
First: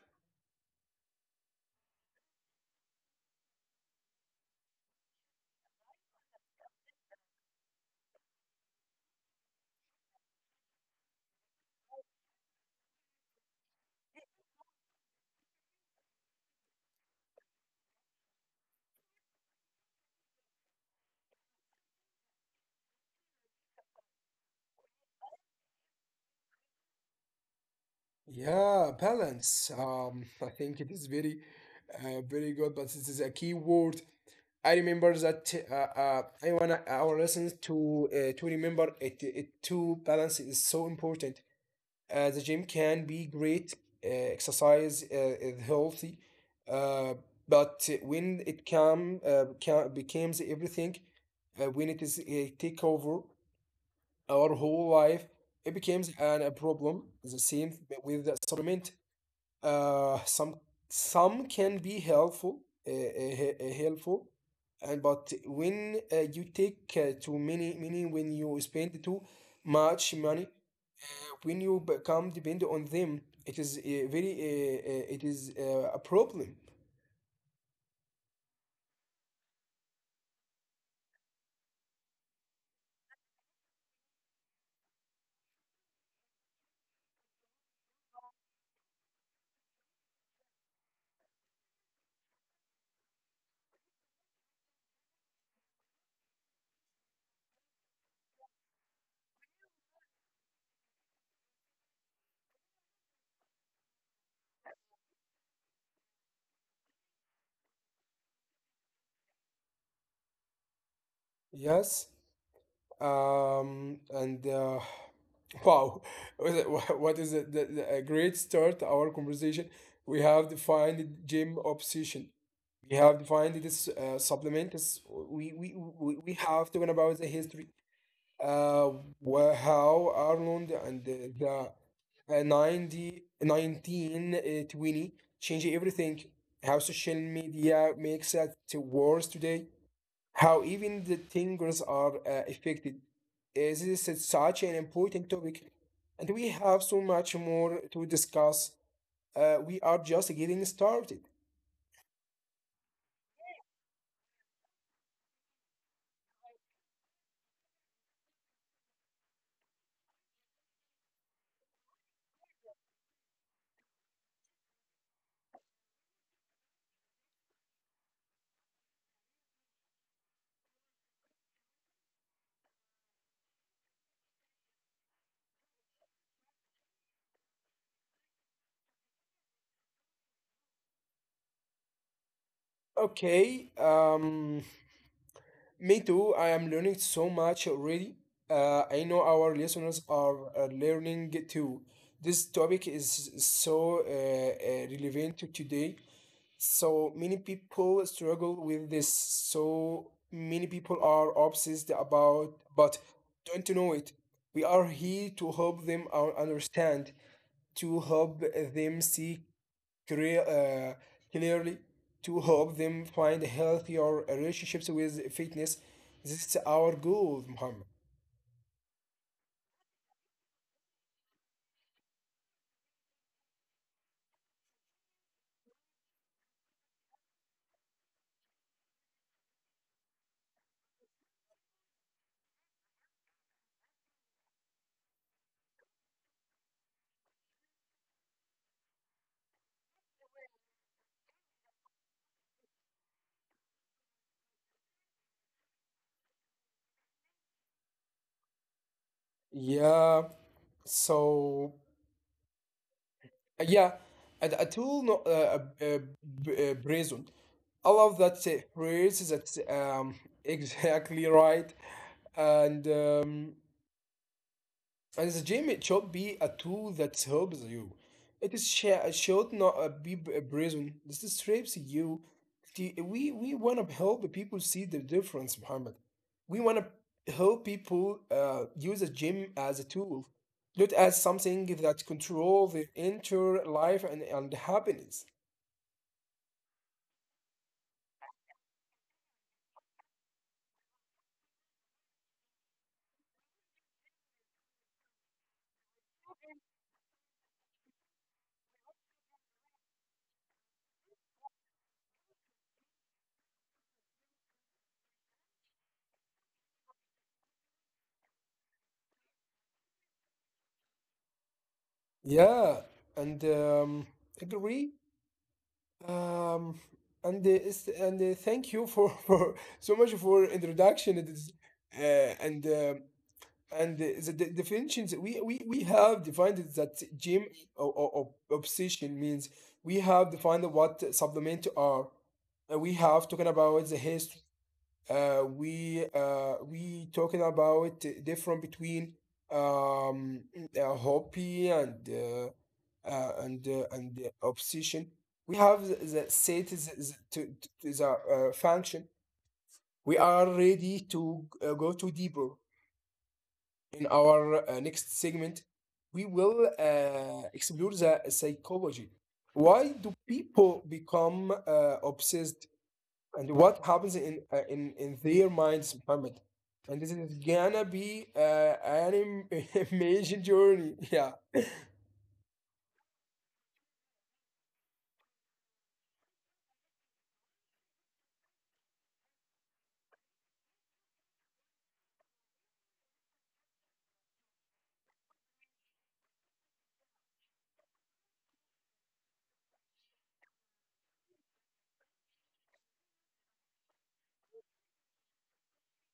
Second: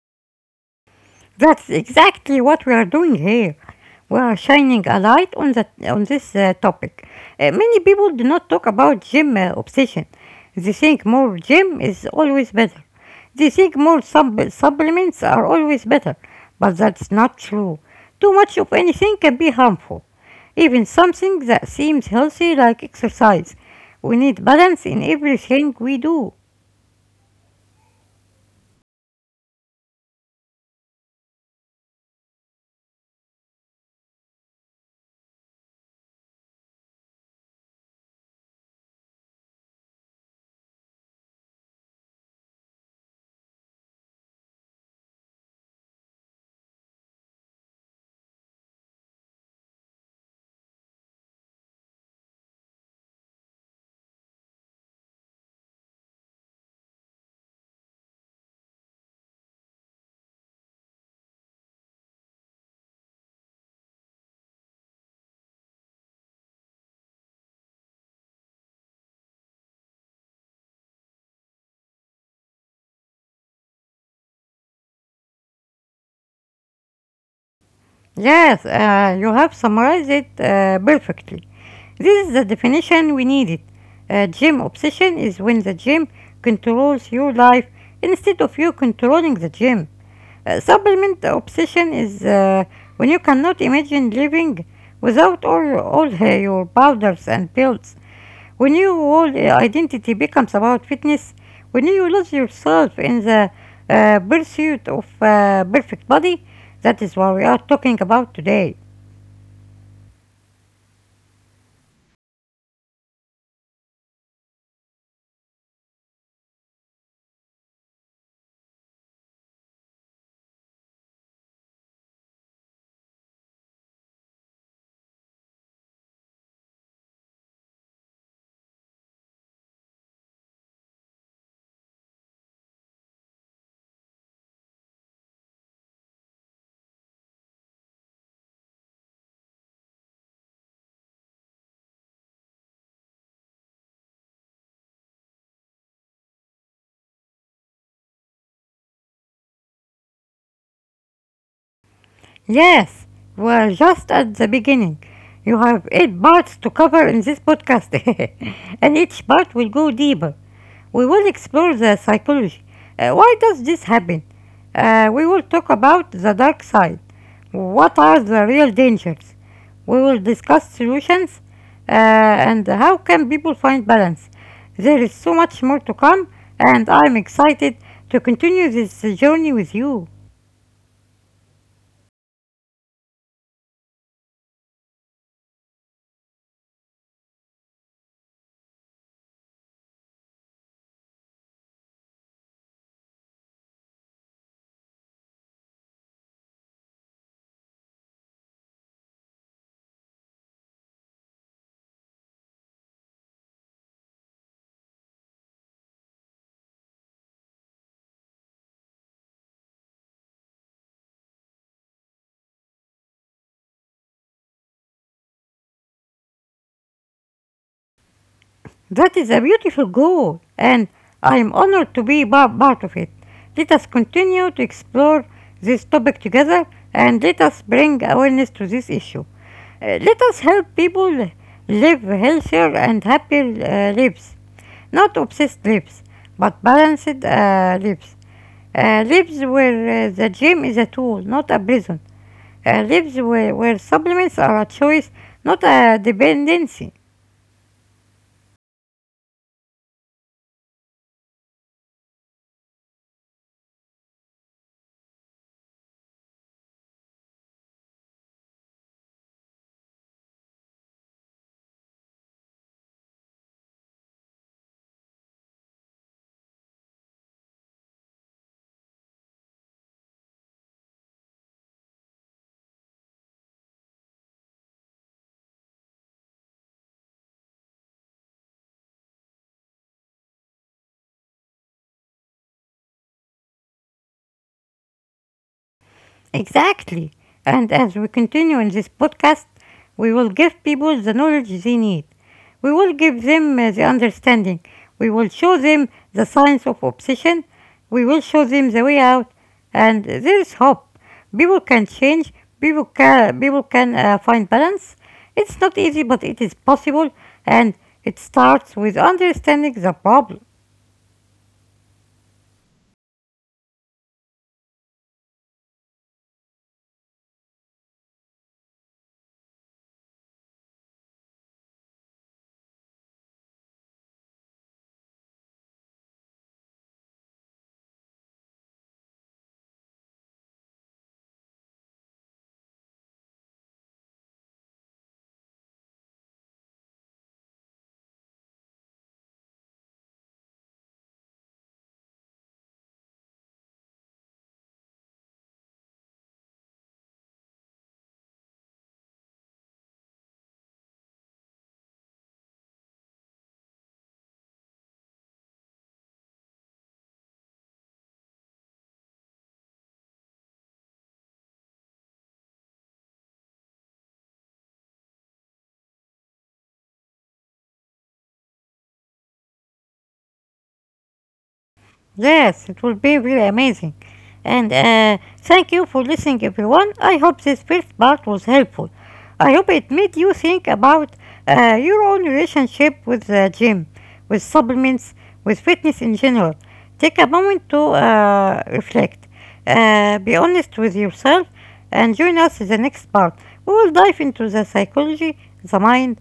That's exactly what we are doing here. We are shining a light on that on this uh, topic. Uh, many people do not talk about gym uh, obsession. They think more gym is always better. They think more sub- supplements are always better, but that's not true. Too much of anything can be harmful. Even something that seems healthy like exercise. We need balance in everything we do.
Yeah, balance. Um, I think it is very, uh, very good, but this is a key word. I remember that, uh, uh, I want our listeners to uh, to remember it. It to balance is so important. Uh, the gym can be great. Uh, exercise uh, is healthy, uh, but when it come uh, ca- becomes everything, uh, when it is uh, take over our whole life, it becomes an, a problem. The same with the supplement. Uh, some some can be helpful, uh, uh, he- uh, helpful, and but when uh, you take uh, too many, many, when you spend too much money, when you become dependent on them, it is a very, uh, uh, it is uh, a problem.
Yes, uh, you have summarized it uh, perfectly. This is the definition we needed. Uh, gym obsession is when the gym controls your life instead of you controlling the gym. Uh, supplement obsession is uh, when you cannot imagine living without all, all uh, your powders and pills. When your whole uh, identity becomes about fitness, when you lose yourself in the uh, pursuit of uh, perfect body, that is what we are talking about today.
Yes. um and uh, *laughs* Wow. *laughs* What is it- wha- what is it, the, the- a great start to our conversation. We have defined gym obsession. We have defined this uh, supplements. We, we we we have talking about the history. Uh, wh- how Arnold and the the, uh, ninety, nineteen twenty changed everything. How social media makes it worse today. How even the tingles are uh, affected. Uh, This is such an important topic, and we have so much more to discuss. Uh, we are just getting started.
Yes, we're just at the beginning. You have eight parts to cover in this podcast, *laughs* and each part will go deeper. We will explore the psychology. Uh, why does this happen? Uh, we will talk about the dark side. What are the real dangers? We will discuss solutions uh, and how can people find balance. There is so much more to come, and I'm excited to continue this journey with you.
Okay. Um. Me too. I am learning so much already. Uh, I know our listeners are uh, learning too. This topic is so uh, uh, relevant to today. So many people struggle with this. So many people are obsessed about, but don't know it. We are here to help them uh, understand, to help them seek clear, uh, clearly, to help them find healthier relationships with fitness. This is our goal, Muhammad.
That is a beautiful goal, and I am honored to be pa- part of it. Let us continue to explore this topic together and let us bring awareness to this issue. Uh, let us help people live healthier and happier uh, lives, not obsessed lives, but balanced uh, lives. Uh, lives where uh, the gym is a tool, not a prison. Uh, lives where, where supplements are a choice, not a dependency.
Yeah. So uh, yeah, and A tool, no, uh, uh, uh, b- uh, prison. I love that uh, phrase. That's, um, *laughs* exactly right. And um, And The gym, it should be a tool that helps you. It is sh- should not uh, be b- a prison. This strips you. The- We we want to help the people see the difference, Muhammad. We want to help people uh, use a gym as a tool, not as something that control their inner life and, and happiness.
Exactly. And as we continue in this podcast, we will give people the knowledge they need. We will give them uh, the understanding. We will show them the science of obsession. We will show them the way out. And there is hope. People can change. People can, people can uh, find balance. It's not easy, but it is possible. And it starts with understanding the problem.
Yeah. and um, Agree. Um, and uh, s- and uh, Thank you for, *laughs* for so much for introduction. It is, uh, and um and the, the de- definitions we, we we have defined it that gym, or, or, or obsession means. We have defined what supplement are. Uh, we have talking about the history. Uh, we uh, we talking about different between um, uh, hobby and uh, uh, and uh, and uh, obsession. We have the, the set is- is to, to the uh, function. We are ready to uh, go to deeper in our uh, next segment. We will uh, explore the psychology. Why do people become uh, obsessed? And what happens in uh, in in their minds, Muhammad? And this is gonna be uh, an im- *laughs* amazing journey. Yeah.
Yes, it will be really amazing. And uh, thank you for listening, everyone. I hope this first part was helpful. I hope it made you think about uh, your own relationship with the gym, with supplements, with fitness in general. Take a moment to uh, reflect, uh, be honest with yourself, and join us in the next part. We will dive into the psychology, the mind,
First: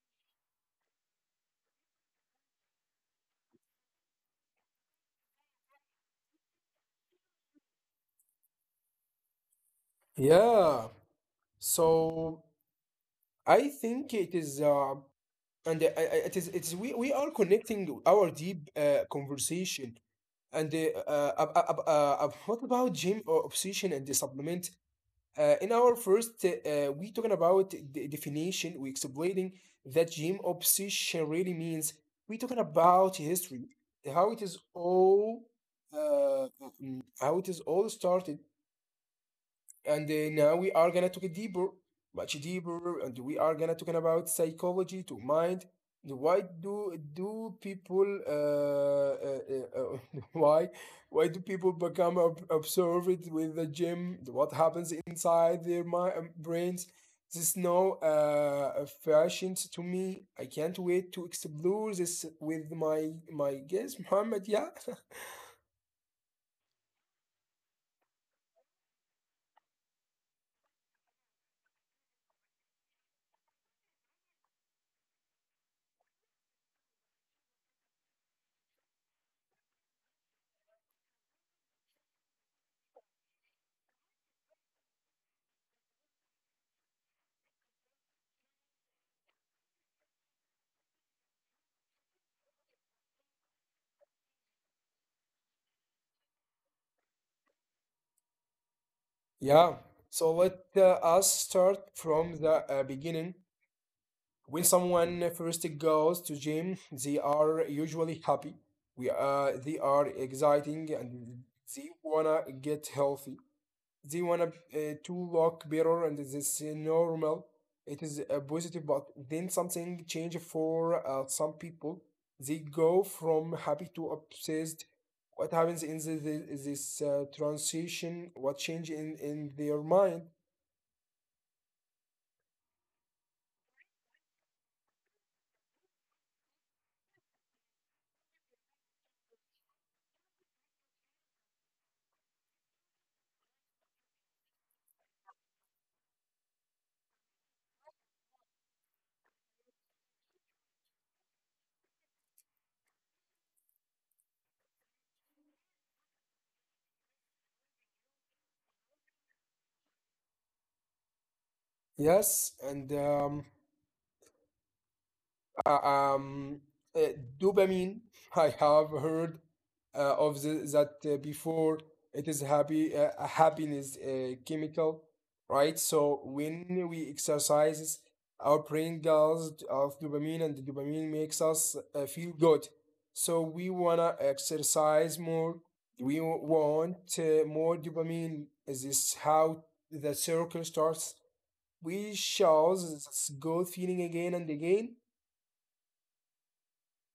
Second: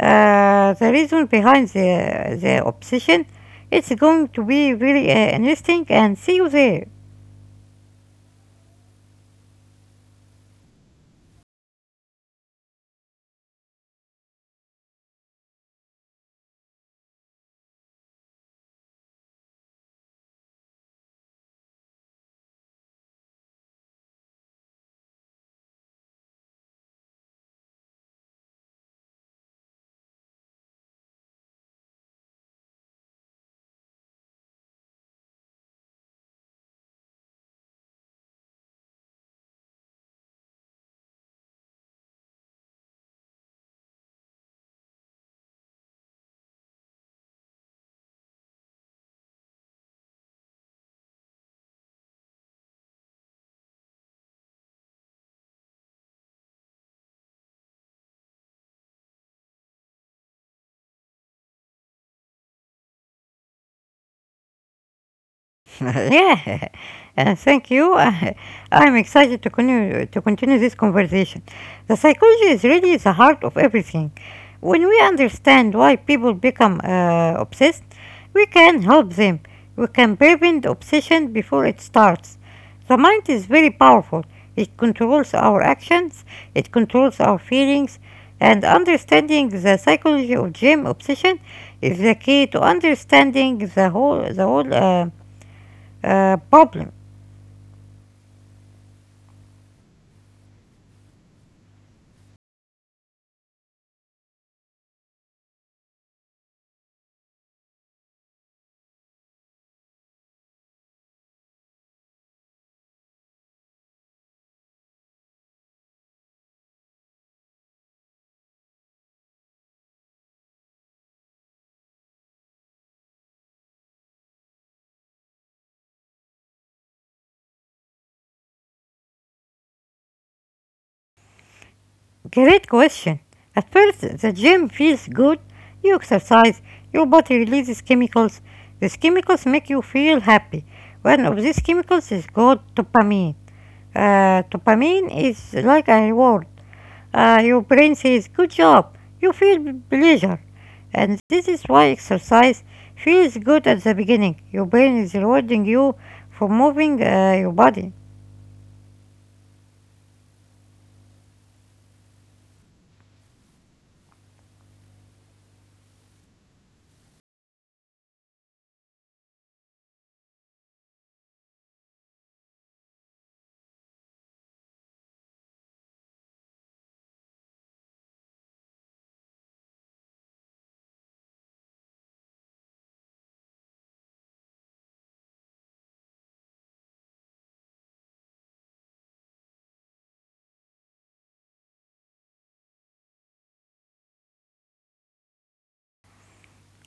uh, the reason behind the, the obsession. It's going to be really uh, interesting, and see you there.
Yeah. So I think it is, uh, and uh, I, I- it is it's we, we are connecting our deep uh, conversation, and uh, uh, ab- ab- ab- uh, ab- what about gym or obsession and the supplement. Uh, in our first, uh, uh, we talking about the definition. We explaining that gym obsession really means. We talking about history, how it is all, uh, mm, how it is all started, and uh, now we are gonna take it deeper, much deeper, and we are gonna talking about psychology to mind. The Why do do people uh, uh, uh, *laughs* why why do people become ob- observed with the gym? What happens inside their mind, brains? This now uh, fascinates to me. I can't wait to explore this with my my guest, Muhammad. Yeah. *laughs*
*laughs* Yeah, uh, thank you. *laughs* Uh, I'm excited to continue to continue this conversation. The psychology is really the heart of everything. When we understand why people become uh, obsessed, we can help them. We can prevent obsession before it starts. The mind is very powerful. It controls our actions, it controls our feelings, and understanding the psychology of gym obsession is the key to understanding the whole the whole uh, uh, problem.
Yeah, so let uh, us start from the uh, beginning. When someone first goes to gym, they are usually happy. We uh, They are exciting and they wanna get healthy. They wanna uh, to look better, and this is normal. It is uh, positive, but then something change for uh, some people. They go from happy to obsessed. What happens in the, the- this uh, transition? What change in in their mind?
Great question. At first, the gym feels good. You exercise, your body releases chemicals. These chemicals make you feel happy. One of these chemicals is called dopamine. Uh, dopamine is like a reward. Uh, your brain says, good job. You feel pleasure. And this is why exercise feels good at the beginning. Your brain is rewarding you for moving uh, your body.
Yes, and um, Uh, um, uh, dopamine. *laughs* I have heard uh, of the, that uh, before. It is happy uh, a happiness uh, chemical, right? So when we exercises, our brain does of dopamine, and the dopamine makes us uh, feel good. So we wanna exercise more. We w- want uh, more dopamine. Is this how the circle starts? We shall s- s- go feeling again and again.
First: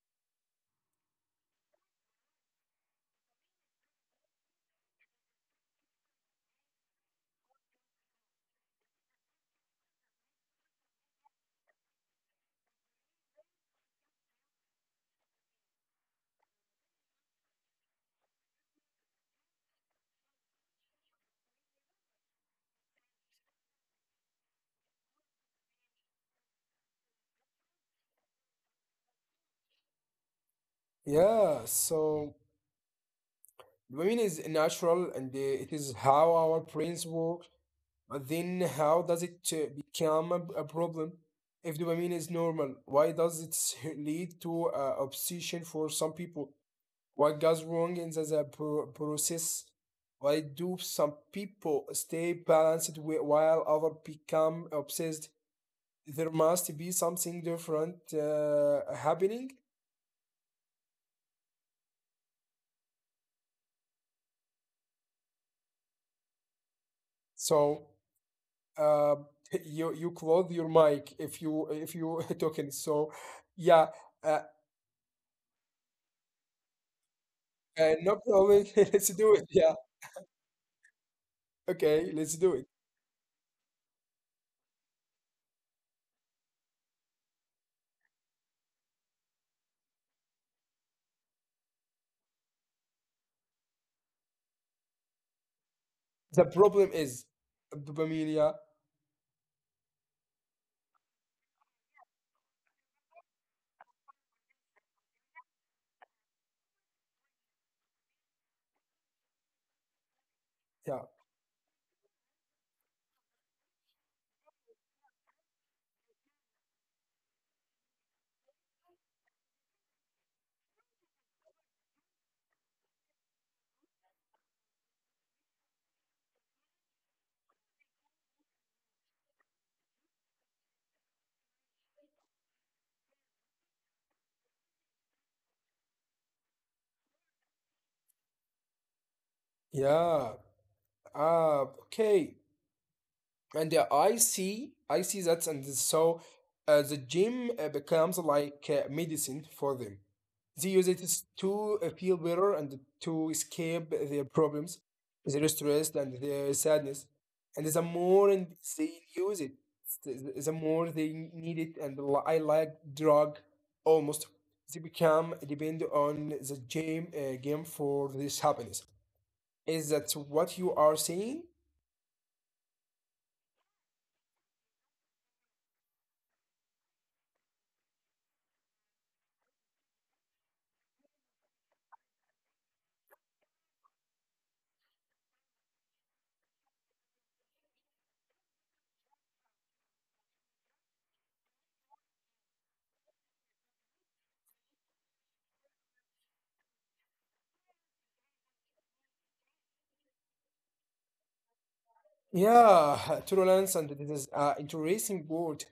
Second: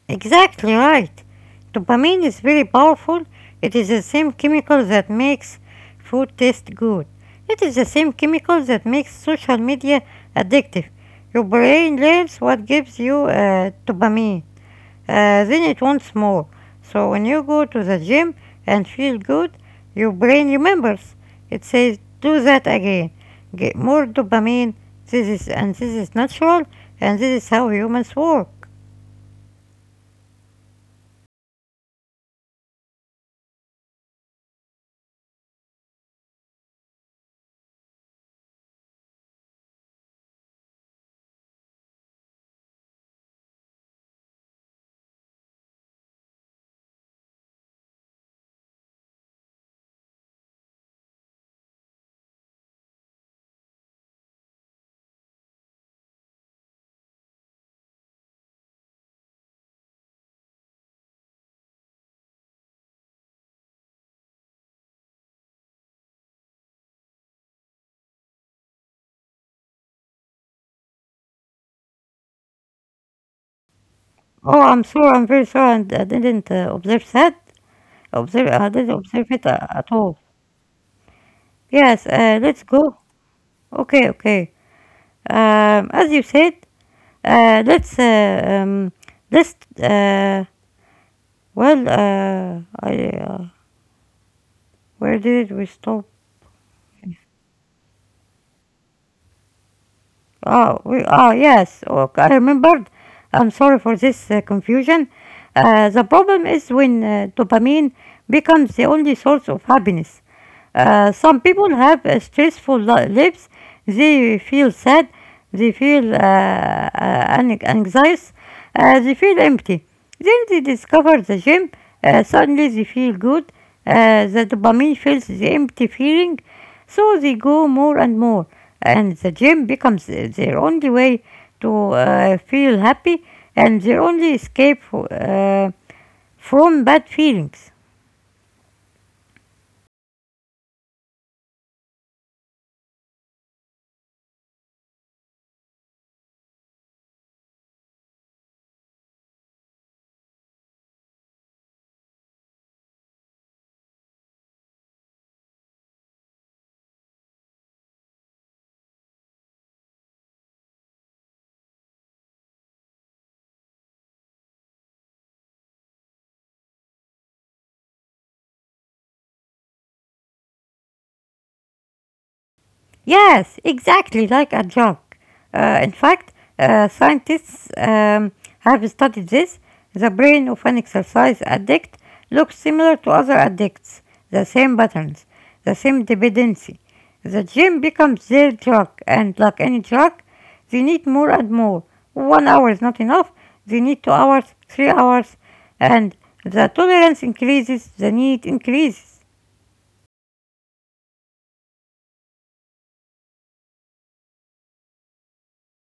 Exactly right. Dopamine is very powerful. It is the same chemical that makes food taste good. It is the same chemical that makes social media addictive. Your brain learns what gives you uh, dopamine. Uh, then it wants more. So when you go to the gym and feel good, your brain remembers. It says, do that again. Get more dopamine. This is, and this is natural, and this is how humans work.
Yeah, so dopamine is natural and uh, it is how our brains work. But then, how does it uh, become a, a problem? If dopamine is normal, why does it s- *laughs* lead to uh, obsession for some people? What goes wrong in the, the pro- process? Why do some people stay balanced whi- while others become obsessed? There must be something different uh, happening. So. uh, *laughs* you you close your mic if you if you *laughs* talking. So yeah,
Oh,
uh,
I'm sure. I'm very sure. I, I didn't uh, observe that.
uh, no
Observe. I didn't
problem. *laughs*
observe
Let's
it
do
uh,
it.
at
Yeah,
all. Yes. Uh,
okay,
let's
let's do
go.
it.
Okay. Okay. Um, as you said, uh, let's uh, um, let's uh, well. Uh, I uh, where did we stop?
The problem is dopamine. Yeah,
Oh, we, oh yes. Okay, I remembered. I'm sorry for this uh, confusion. Uh, the problem is when uh, dopamine becomes the only source of happiness. Uh,
yeah,
some people have uh, stressful li- lives. They feel sad. They feel uh, uh, an- anxious. Uh, they feel empty. Then they discover the gym. Uh, suddenly they feel good. Uh, the dopamine fills the empty feeling. So they go more and more, and the gym becomes their only way to uh, feel happy and their only escape uh, from bad feelings.
yeah. Ah, okay. And uh, I see, I see that, and so uh, the gym uh, becomes like uh, medicine for them. They use it s- to uh, feel better and to escape their problems, their stress and their sadness. And the more and they use it, the the more they need it. And li- I like drug almost. They become depend on the game, uh, game for this happiness. Is that what you are saying?
Yes, exactly like a joke. Uh, in fact, uh, scientists um, have studied this. The brain of an exercise addict looks similar to other addicts, the same patterns, the same dependency. The gym becomes their drug, and like any drug, they need more and more. One hour is not enough, they need two hours, three hours, and the tolerance increases, the need increases.
Yeah, *laughs* tolerance and this is an interesting word.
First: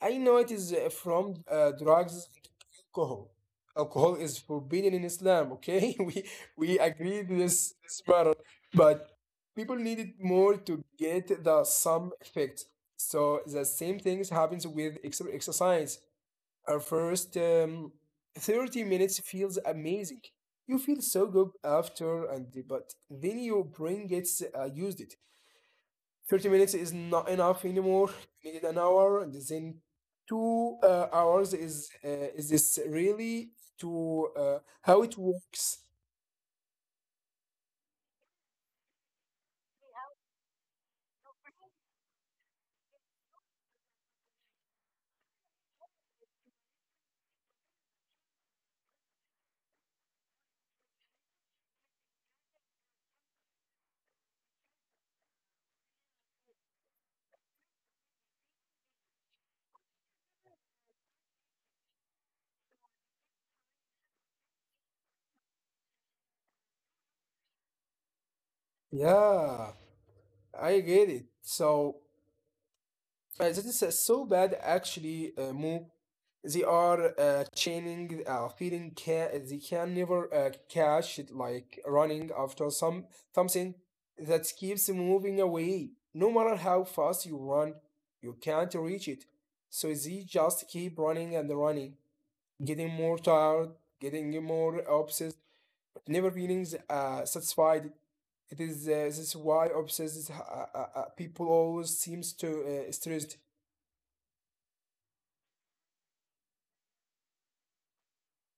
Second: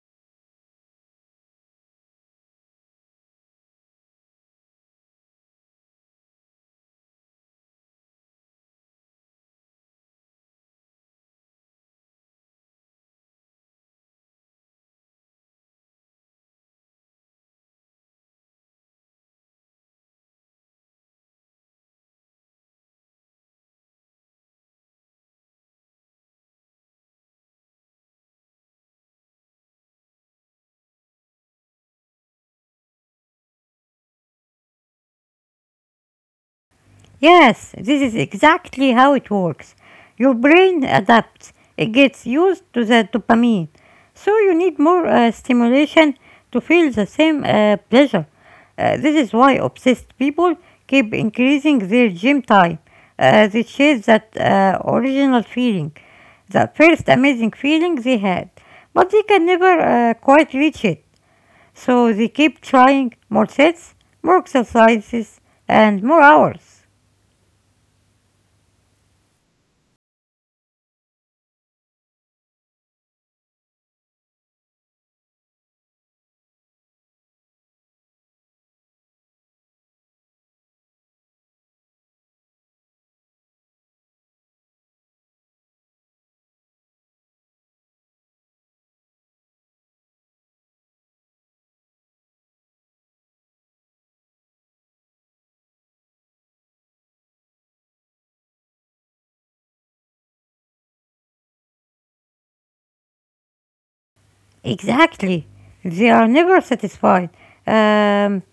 I know it is uh, from uh, drugs and alcohol. Alcohol is forbidden in Islam, okay? *laughs* We we agreed this this matter, but people needed more to get the sum effect. So the same things happens with ex exercise. Our first um, thirty minutes feels amazing. You feel so good after and but then you bring it, uh, used it. thirty minutes is not enough anymore. You needed an hour, and then two uh, hours is uh, is this really to uh, how it works?
Yes, this is exactly how it works. Your brain adapts, it gets used to the dopamine. So you need more uh, stimulation to feel the same uh, pleasure. Uh, this is why obsessed people keep increasing their gym time. Uh, they chase that uh, original feeling, the first amazing feeling they had, but they can never uh, quite reach it. So they keep trying more sets, more exercises, and more hours.
Yeah, I get it. So Uh, that is uh, so bad, actually, uh, Mo. They are uh, chaining, uh, feeling ca- they can never uh, catch it, like running after some something that keeps moving away. No matter how fast you run, you can't reach it. So they just keep running and running, getting more tired, getting more obsessed, never feeling uh, satisfied. It is uh, this is why obsessed uh, uh, uh, people always seems to uh, stressed.
Exactly. They are never satisfied. Um,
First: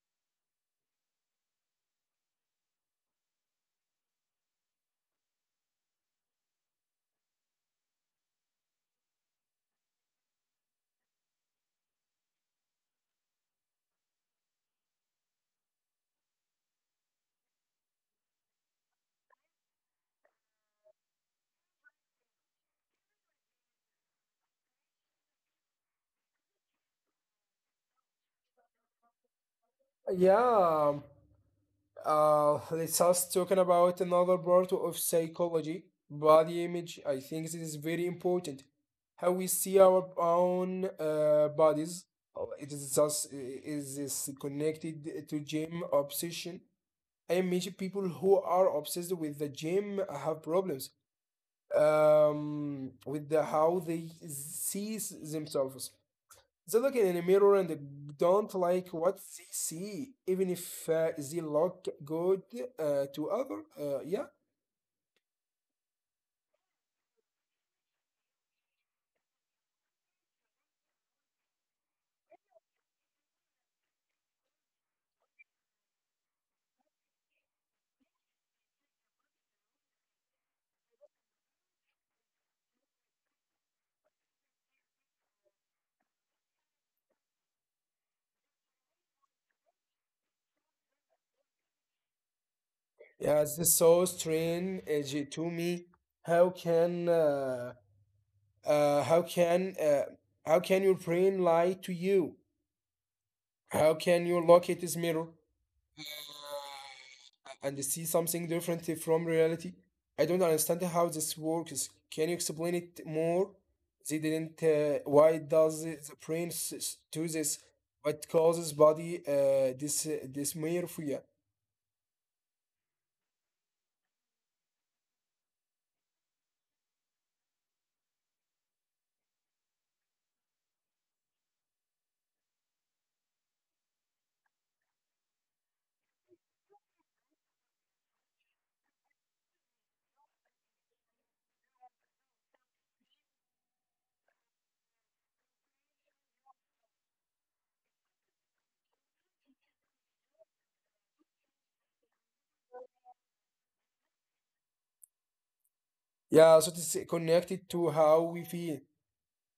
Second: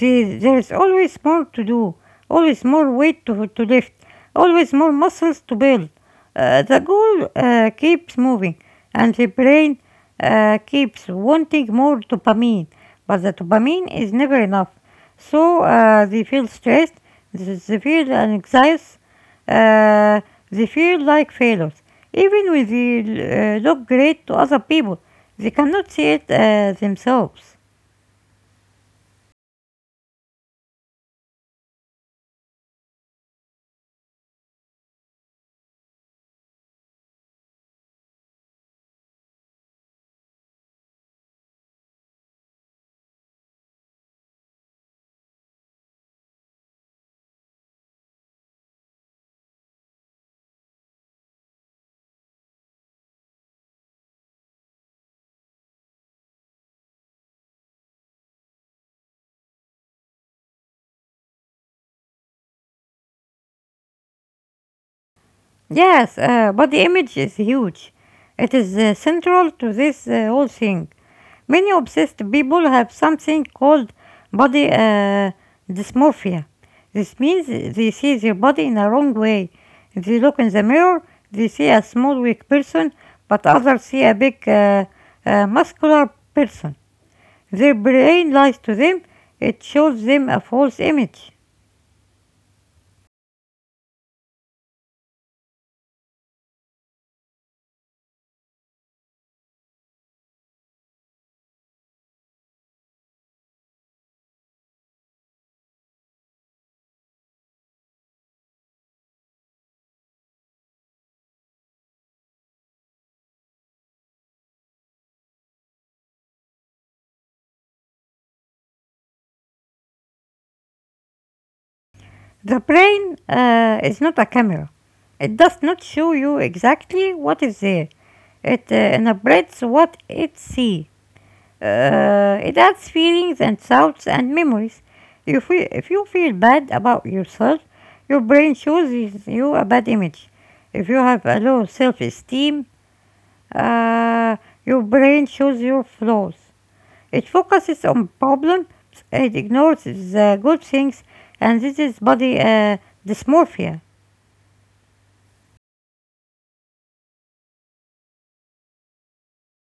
the- there is always more to do, always more weight to, to lift, always more muscles to build. Uh, the goal uh, keeps moving, and the brain uh, keeps wanting more dopamine, but the dopamine is never enough. So uh, they feel stressed, they they feel anxious, uh, they feel like failures, even when they uh, look great to other people. They cannot see it uh, themselves.
Yeah, uh, let's us talking about another part of psychology, body image. I think this is very important. How we see our own uh, bodies. Oh, it is just is this connected to gym obsession. I imagine people who are obsessed with the gym have problems um, with the, how they see themselves. They look in the mirror and don't like what they see, even if uh, they look good uh, to other. Uh, yeah,
Yes, uh, but the image is huge. It is uh, central to this uh, whole thing. Many obsessed people have something called body uh, dysmorphia. This means they see their body in a wrong way. They look in the mirror, they see a small, weak person, but others see a big, uh, uh, muscular person. Their brain lies to them, it shows them a false image.
yeah, this so strange uh, j- to me. How can uh, uh, how can uh, how can your brain lie to you? How can you look at this mirror and see something different from reality. I don't understand how this works. Can you explain it more? They didn't. Uh, why does the the brain s- s- do this? What causes body uh, this dysmorphia?
The brain uh, is not a camera, it does not show you exactly what is there, it uh, interprets what it sees. Uh, it adds feelings and sounds and memories. If You if you feel bad about yourself, your brain shows you a bad image. If you have a low self esteem, uh, your brain shows your flaws. It focuses on problems, it ignores the good things, and this is body uh, dysmorphia.
Yeah, so it's connected to how we feel,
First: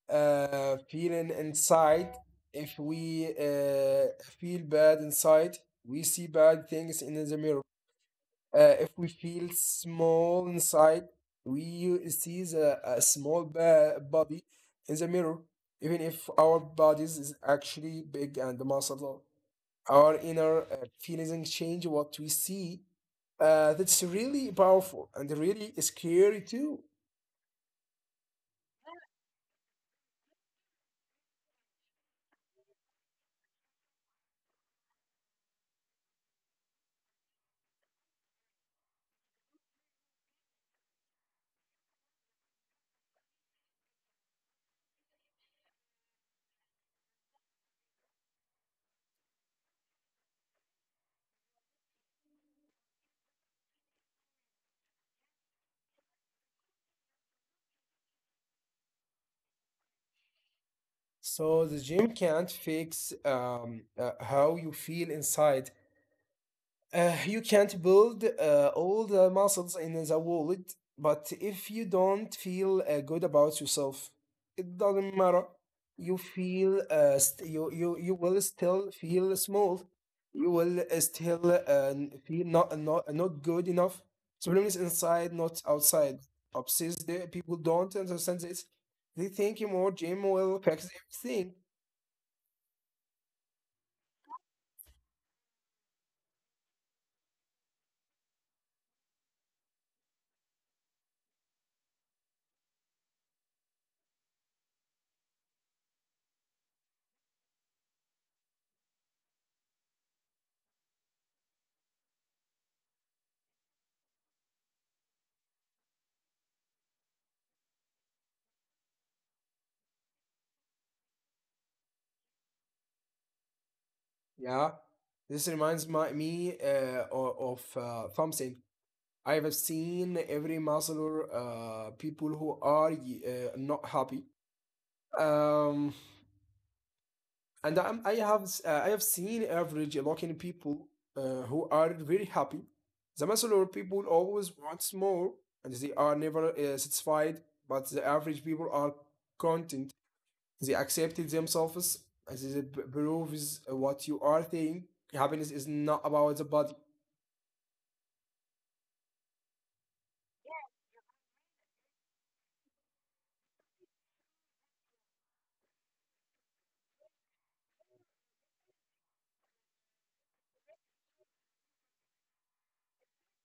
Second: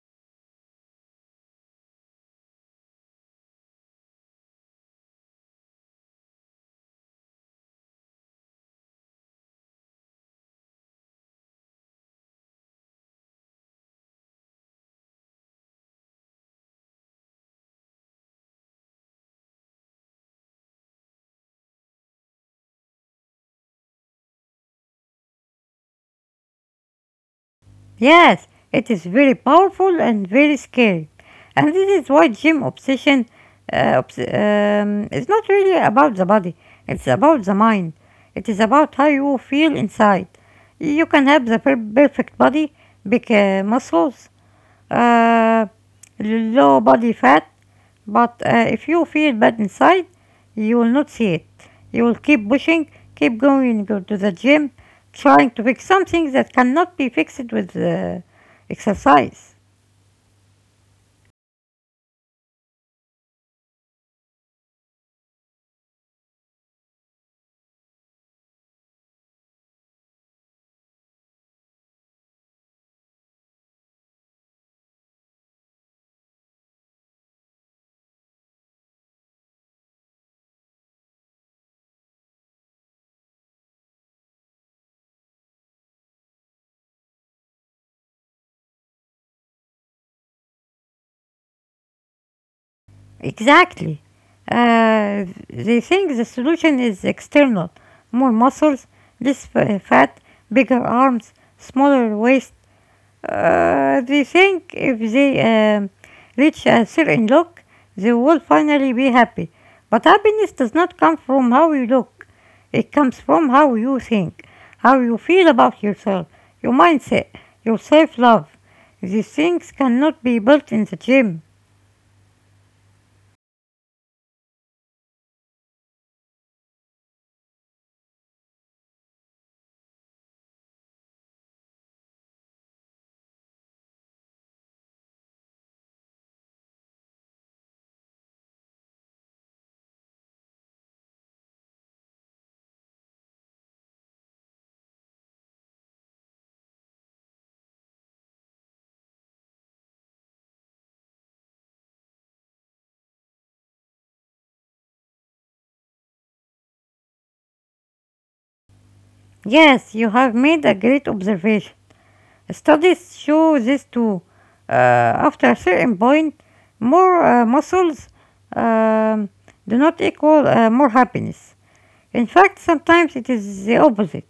uh, feeling inside. If we uh, feel bad inside, we see bad things in the mirror. Uh, if we feel small inside, we u- see the, a small ba- body in the mirror, even if our bodies is actually big and muscular. Our inner uh, feelings change what we see. Uh, that's really powerful and really scary too.
Yes, it is very powerful and very scary. And this is why gym obsession uh, obs- um, is not really about the body, it's about the mind. It is about how you feel inside. You can have the per- perfect body, big uh, muscles, uh, low body fat, but uh, if you feel bad inside, you will not see it. You will keep pushing, keep going go to the gym, trying to fix something that cannot be fixed with uh, exercise.
So the gym can't fix um, uh, how you feel inside. Uh, you can't build uh, all the muscles in the world, but if you don't feel uh, good about yourself, it doesn't matter. You feel uh, st- you you you will still feel small. You will uh, still uh, n- feel not not not good enough. The problem is inside, not outside. Obsessed the people don't understand this. They think more gym will fix everything.
Exactly. Uh, they think the solution is external, more muscles, less f- fat, bigger arms, smaller waist. Uh, they think if they um, reach a certain look, they will finally be happy. But happiness does not come from how you look, it comes from how you think, how you feel about yourself, your mindset, your self love. These things cannot be built in the gym.
Yeah, this reminds my, me uh, o- of uh, something. I've seen every muscular uh, people who are y- uh, not happy. Um, and I'm, I have uh, I have seen average looking people uh, who are very happy. The muscular people always want more, and they are never uh, satisfied. But the average people are content. They accepted themselves as it proves what you are thinking. Happiness is not about the body.
Yes, you have made a great observation. Studies show this too. Uh, After a certain point, more uh, muscles um, do not equal uh, more happiness. In fact, sometimes it is the opposite.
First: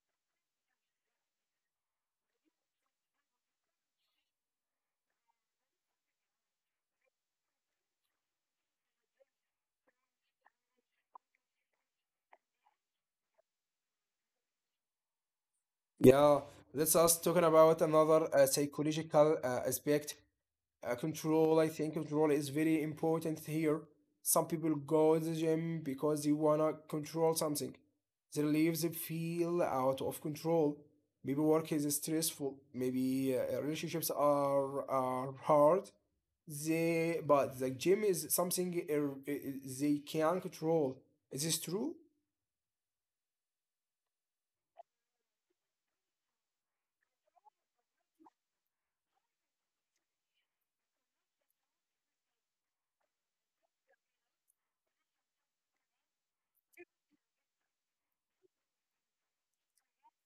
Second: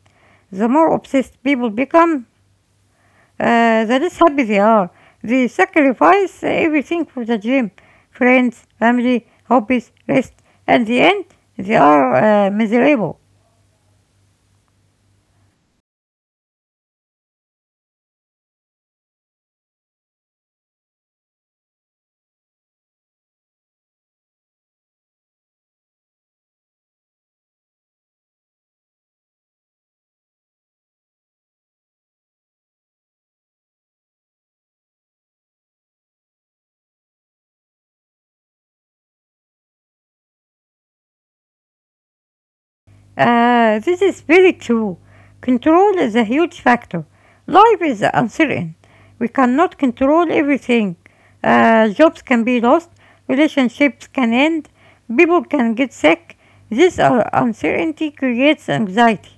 The more obsessed people become, uh, the less happy they are. They sacrifice everything for the gym, friends, family, hobbies, rest. At the end, they are uh, miserable.
Yeah, let's us talking about another uh, psychological uh, aspect, uh, control. I think control is very important here. Some people go to the gym because they wanna control something. They their lives feel out of control. Maybe work is stressful, maybe uh, relationships are are hard. They but the gym is something uh, uh, they can control. Is this true?
Uh, this is very true. Control is a huge factor. Life is uncertain. We cannot control everything. Uh, jobs can be lost, relationships can end, people can get sick. This uh, uncertainty creates anxiety.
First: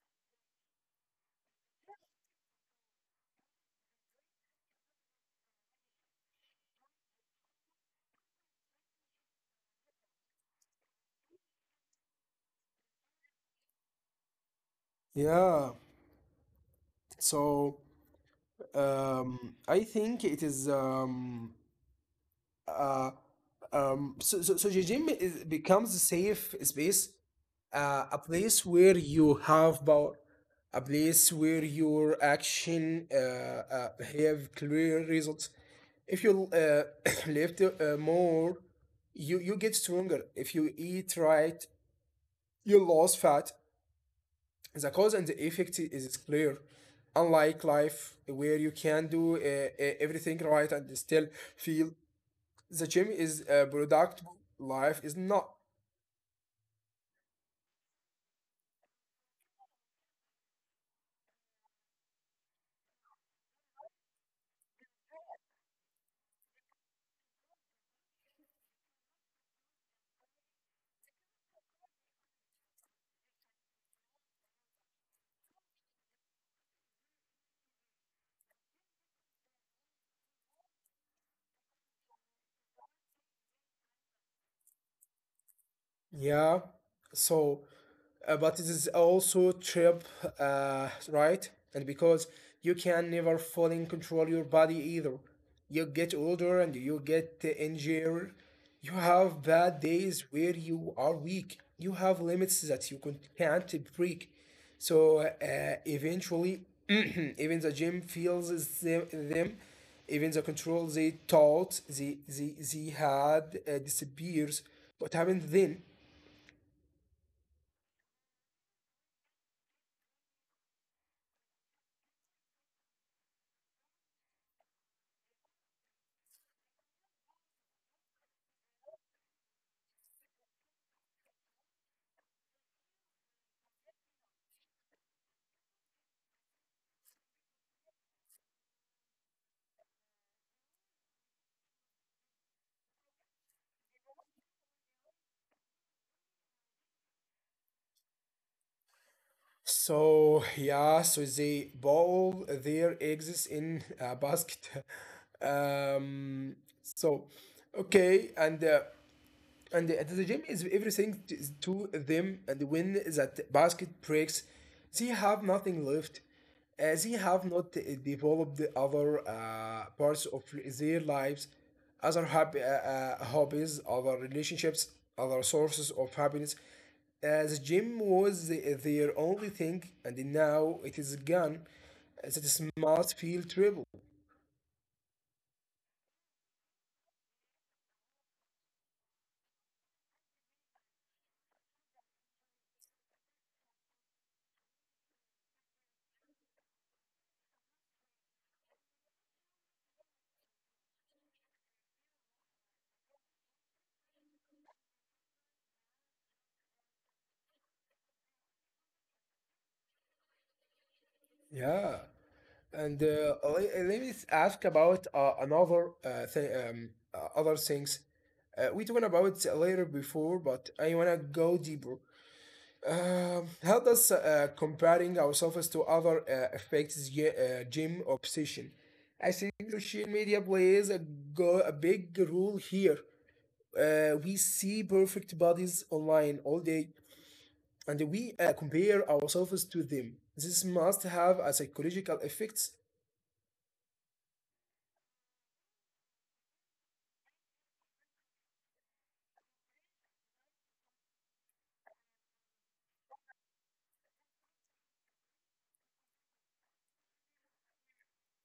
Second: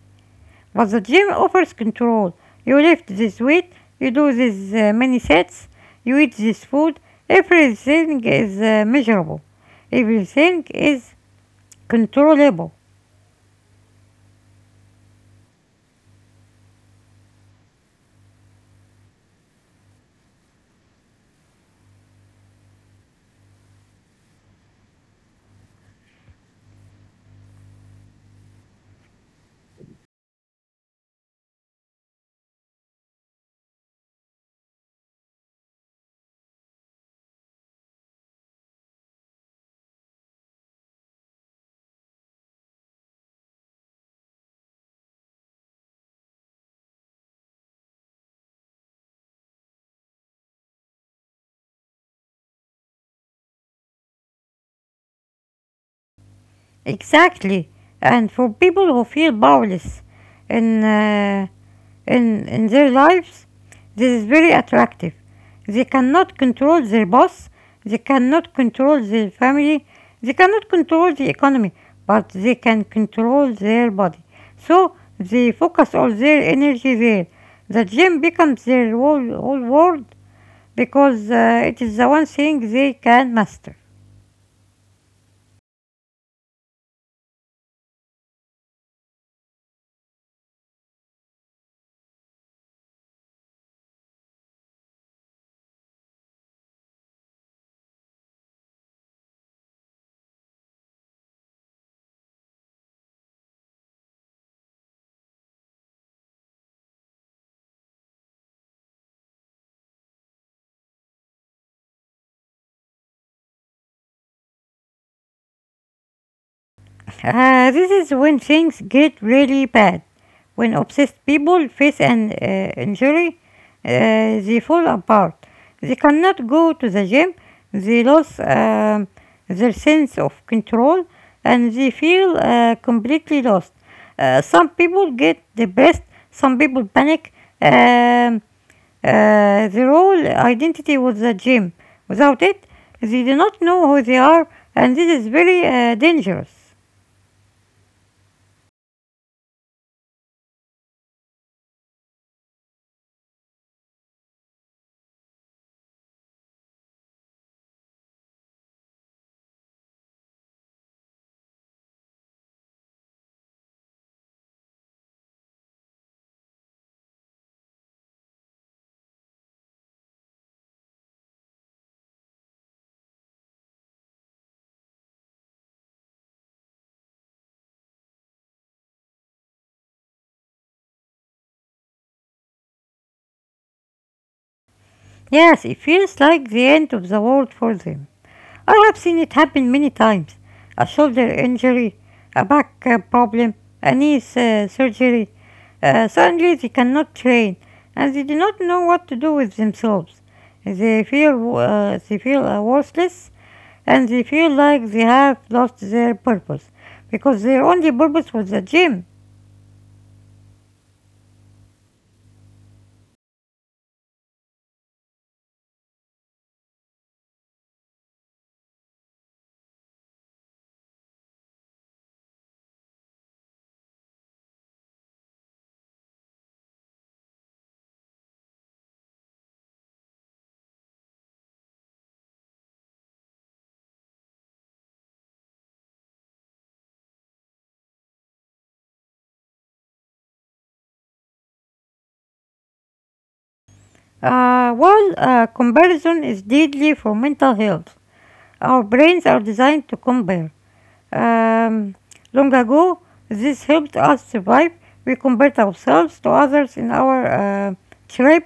But the gym offers control. You lift this weight, you do these uh, many sets, you eat this food. Everything is uh, measurable. Everything is controllable.
Yeah, so um I think it is um uh Um, so, so, so Jijim is, becomes a safe space, uh, a place where you have power, a place where your action uh, uh, have clear results. If you uh, *coughs* *clears throat* lift uh, more, you, you get stronger. If you eat right, you lose fat. The cause and the effect is clear. Unlike life, where you can do uh, uh, everything right and still feel the gym is uh, productive, life is not.
Exactly. And for people who feel powerless in, uh, in, in their lives, this is very attractive. They cannot control their boss, they cannot control their family, they cannot control the economy, but they can control their body. So they focus all their energy there. The gym becomes their whole, whole world because uh, it is the one thing they can master.
Yeah. So, uh, but it is also trip, uh, right? And because you can never fully control your body either. You get older and you get injured. You have bad days where you are weak. You have limits that you con- can't break. So uh, eventually, *clears throat* even the gym feels them, them, even the control they thought they, they, they had uh, disappears. What happened then?
Uh, this is when things get really bad. When obsessed people face an uh, injury, uh, they fall apart. They cannot go to the gym, they lose um, their sense of control, and they feel uh, completely lost. Uh, some people get depressed, some people panic. Um, uh, their whole identity was the gym. Without it, they do not know who they are, and this is very uh, dangerous.
So yeah, so they boil their eggs in a basket. *laughs* Um, so okay, and uh, and at the gym is everything to them, and when that basket breaks they have nothing left. Uh, they have not uh, developed the other uh, parts of their lives, other hobby, uh, uh, hobbies, other relationships, other sources of happiness. Uh, the gym was the, their only thing, and now it is gone. Uh, that smart field triple.
Yes, it feels like the end of the world for them. I have seen it happen many times. A shoulder injury, a back uh, problem, a knee uh, surgery. Uh, suddenly they cannot train and they do not know what to do with themselves. They feel, uh, they feel uh, worthless and they feel like they have lost their purpose because their only purpose was the gym.
Yeah. And uh, le- let me ask about uh, another uh, thing, um, uh, other things. Uh, we talked about later before, but I wanna go deeper. Um, how does uh, comparing ourselves to other uh, affects ge- uh, gym obsession? I think social media plays a go a big role here. Uh, we see perfect bodies online all day, and we uh, compare ourselves to them. This must have a psychological effects.
Uh, while uh, comparison is deadly for mental health, our brains are designed to compare. Um, Long ago, this helped us survive. We compared ourselves to others in our uh, tribe.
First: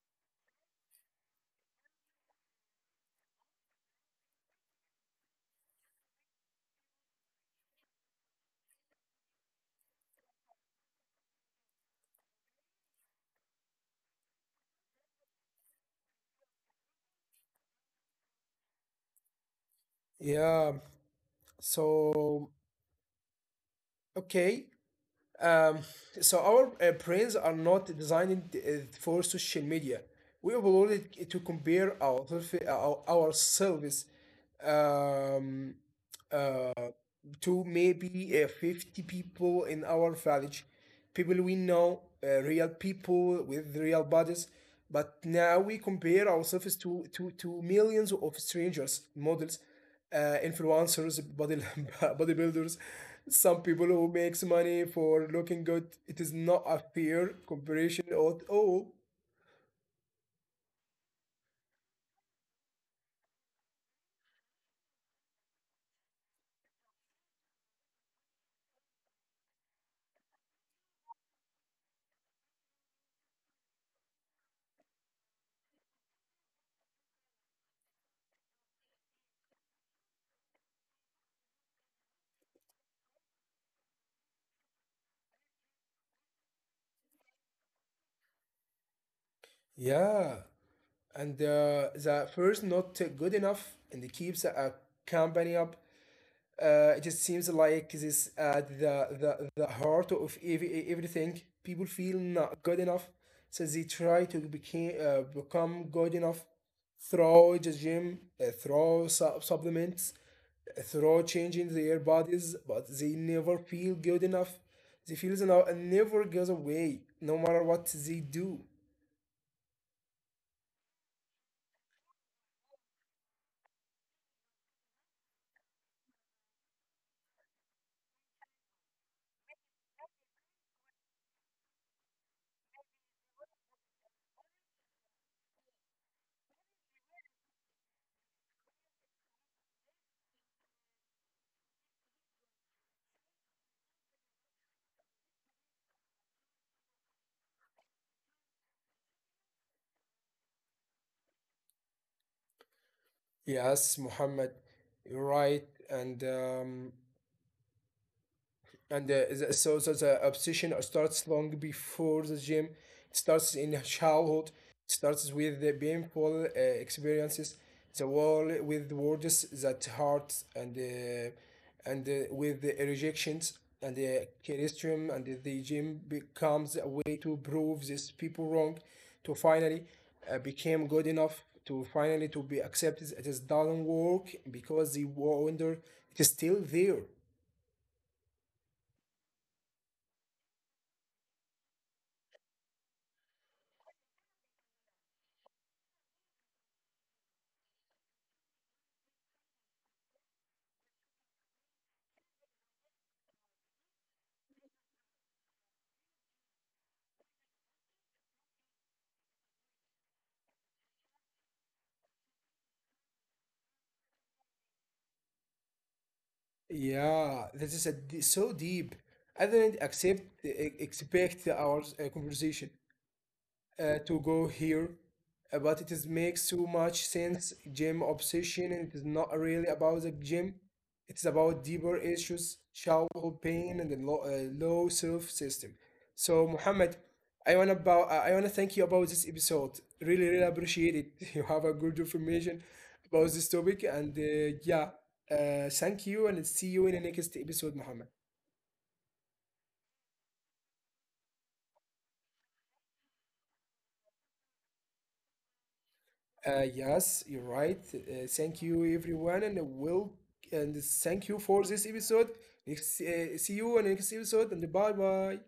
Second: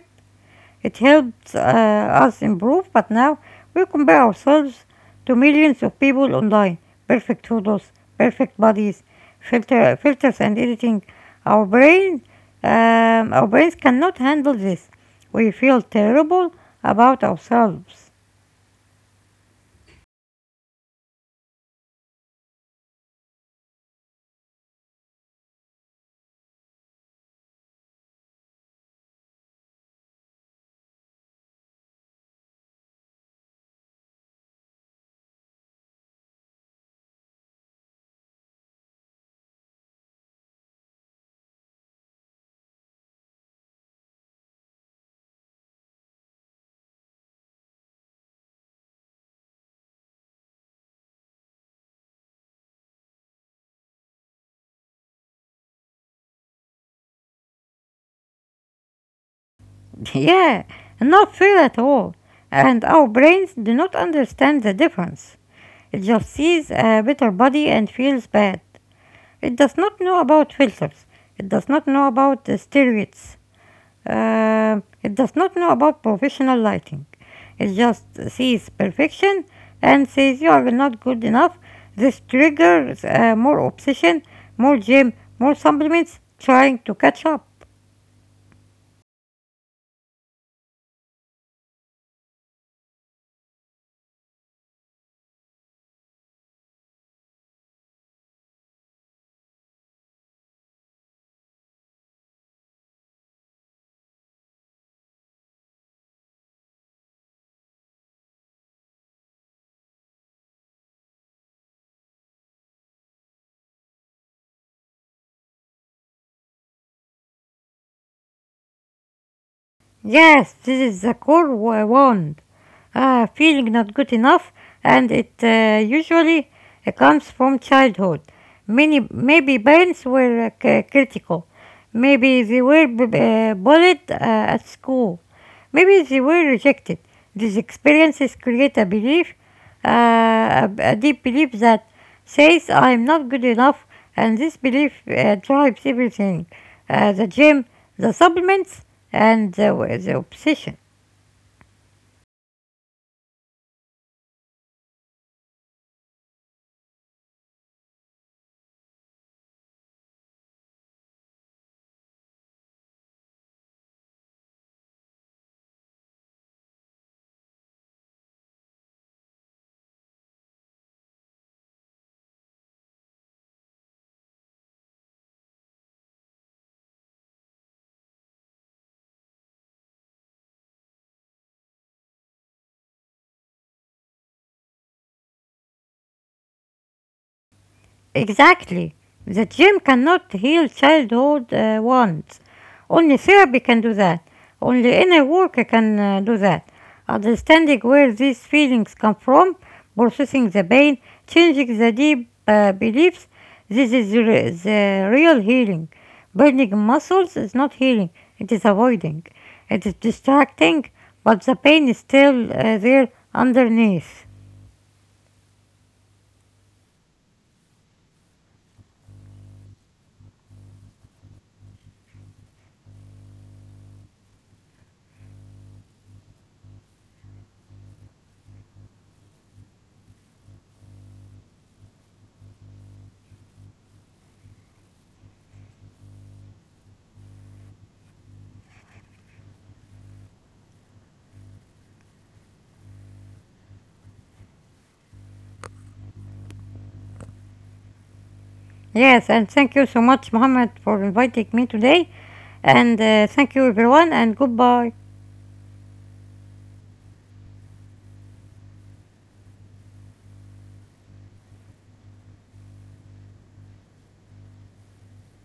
It helped uh, us improve, but now we compare ourselves to millions of people online. Perfect photos, perfect bodies, filter, filters, and editing. Our brain, um, our brains cannot handle this. We feel terrible about ourselves.
Yeah, so, okay. Um, so our uh, brains are not designed uh, for social media. We upload it to compare ourself- our, ourselves. Um, to maybe uh, fifty people in our village, people we know, uh, real people with real bodies, but now we compare ourselves to to, to millions of strangers, models, uh, influencers body *laughs* bodybuilders, some people who makes money for looking good. It is not a fair comparison at all.
*laughs* Yeah, not fair at all. And our brains do not understand the difference. It just sees a better body and feels bad. It does not know about filters. It does not know about the steroids. Um, it does not know about professional lighting. It just sees perfection and says you are not good enough. This triggers uh, more obsession, more gym, more supplements, trying to catch up.
Yeah, and uh, the first not good enough and it keeps a company up. Uh, it just seems like this uh, the, the the heart of ev- everything. People feel not good enough, so they try to become uh, become good enough through the gym, uh, through su- supplements, uh, through changing their bodies, but they never feel good enough. They feel the now and never goes away, no matter what they do.
Yes, this is the core wa- wound. Uh, feeling not good enough, and it uh, usually uh, comes from childhood. Many, maybe parents were uh, c- critical. Maybe they were b- b- uh, bullied uh, at school. Maybe they were rejected. These experiences create a belief, uh, a, a deep belief that says I'm not good enough, and this belief uh, drives everything, uh, the gym, the supplements, and the, the obsession.
Yes, Muhammad, you're right, and um, and uh, the- so, so the obsession starts long before the gym. It starts in childhood. It starts with the painful uh, experiences, the wall with words that hurt, and uh, and uh, with the rejections and the criticism, and the the gym becomes a way to prove these people wrong, to finally uh, became good enough, to finally to be accepted. It is doesn't work because the wonder it is still there.
Exactly. The gym cannot heal childhood uh, wounds. Only therapy can do that. Only inner work can uh, do that. Understanding where these feelings come from, processing the pain, changing the deep uh, beliefs, this is re- the real healing. Burning muscles is not healing, it is avoiding. It is distracting, but the pain is still uh, there underneath.
Yeah, this is a d so deep. I didn't accept e, expect our uh, conversation uh, to go here, uh, but it is makes so much sense. Gym obsession and it is not really about the gym. It's about deeper issues, childhood pain, and the low, uh, low self system. So Muhammad, I wanna about I wanna thank you about this episode. Really, really appreciate it. *laughs* You have a good information about this topic, and uh, yeah, uh, thank you, and see you in the next episode, Muhammad.
Yes, and thank you so much, Mohammed, for inviting me today. And uh, thank you, everyone, and goodbye.
Uh, yes, you're right. Uh, thank you, everyone, and will and thank you for this episode. Next, uh, see you in next episode, and bye bye.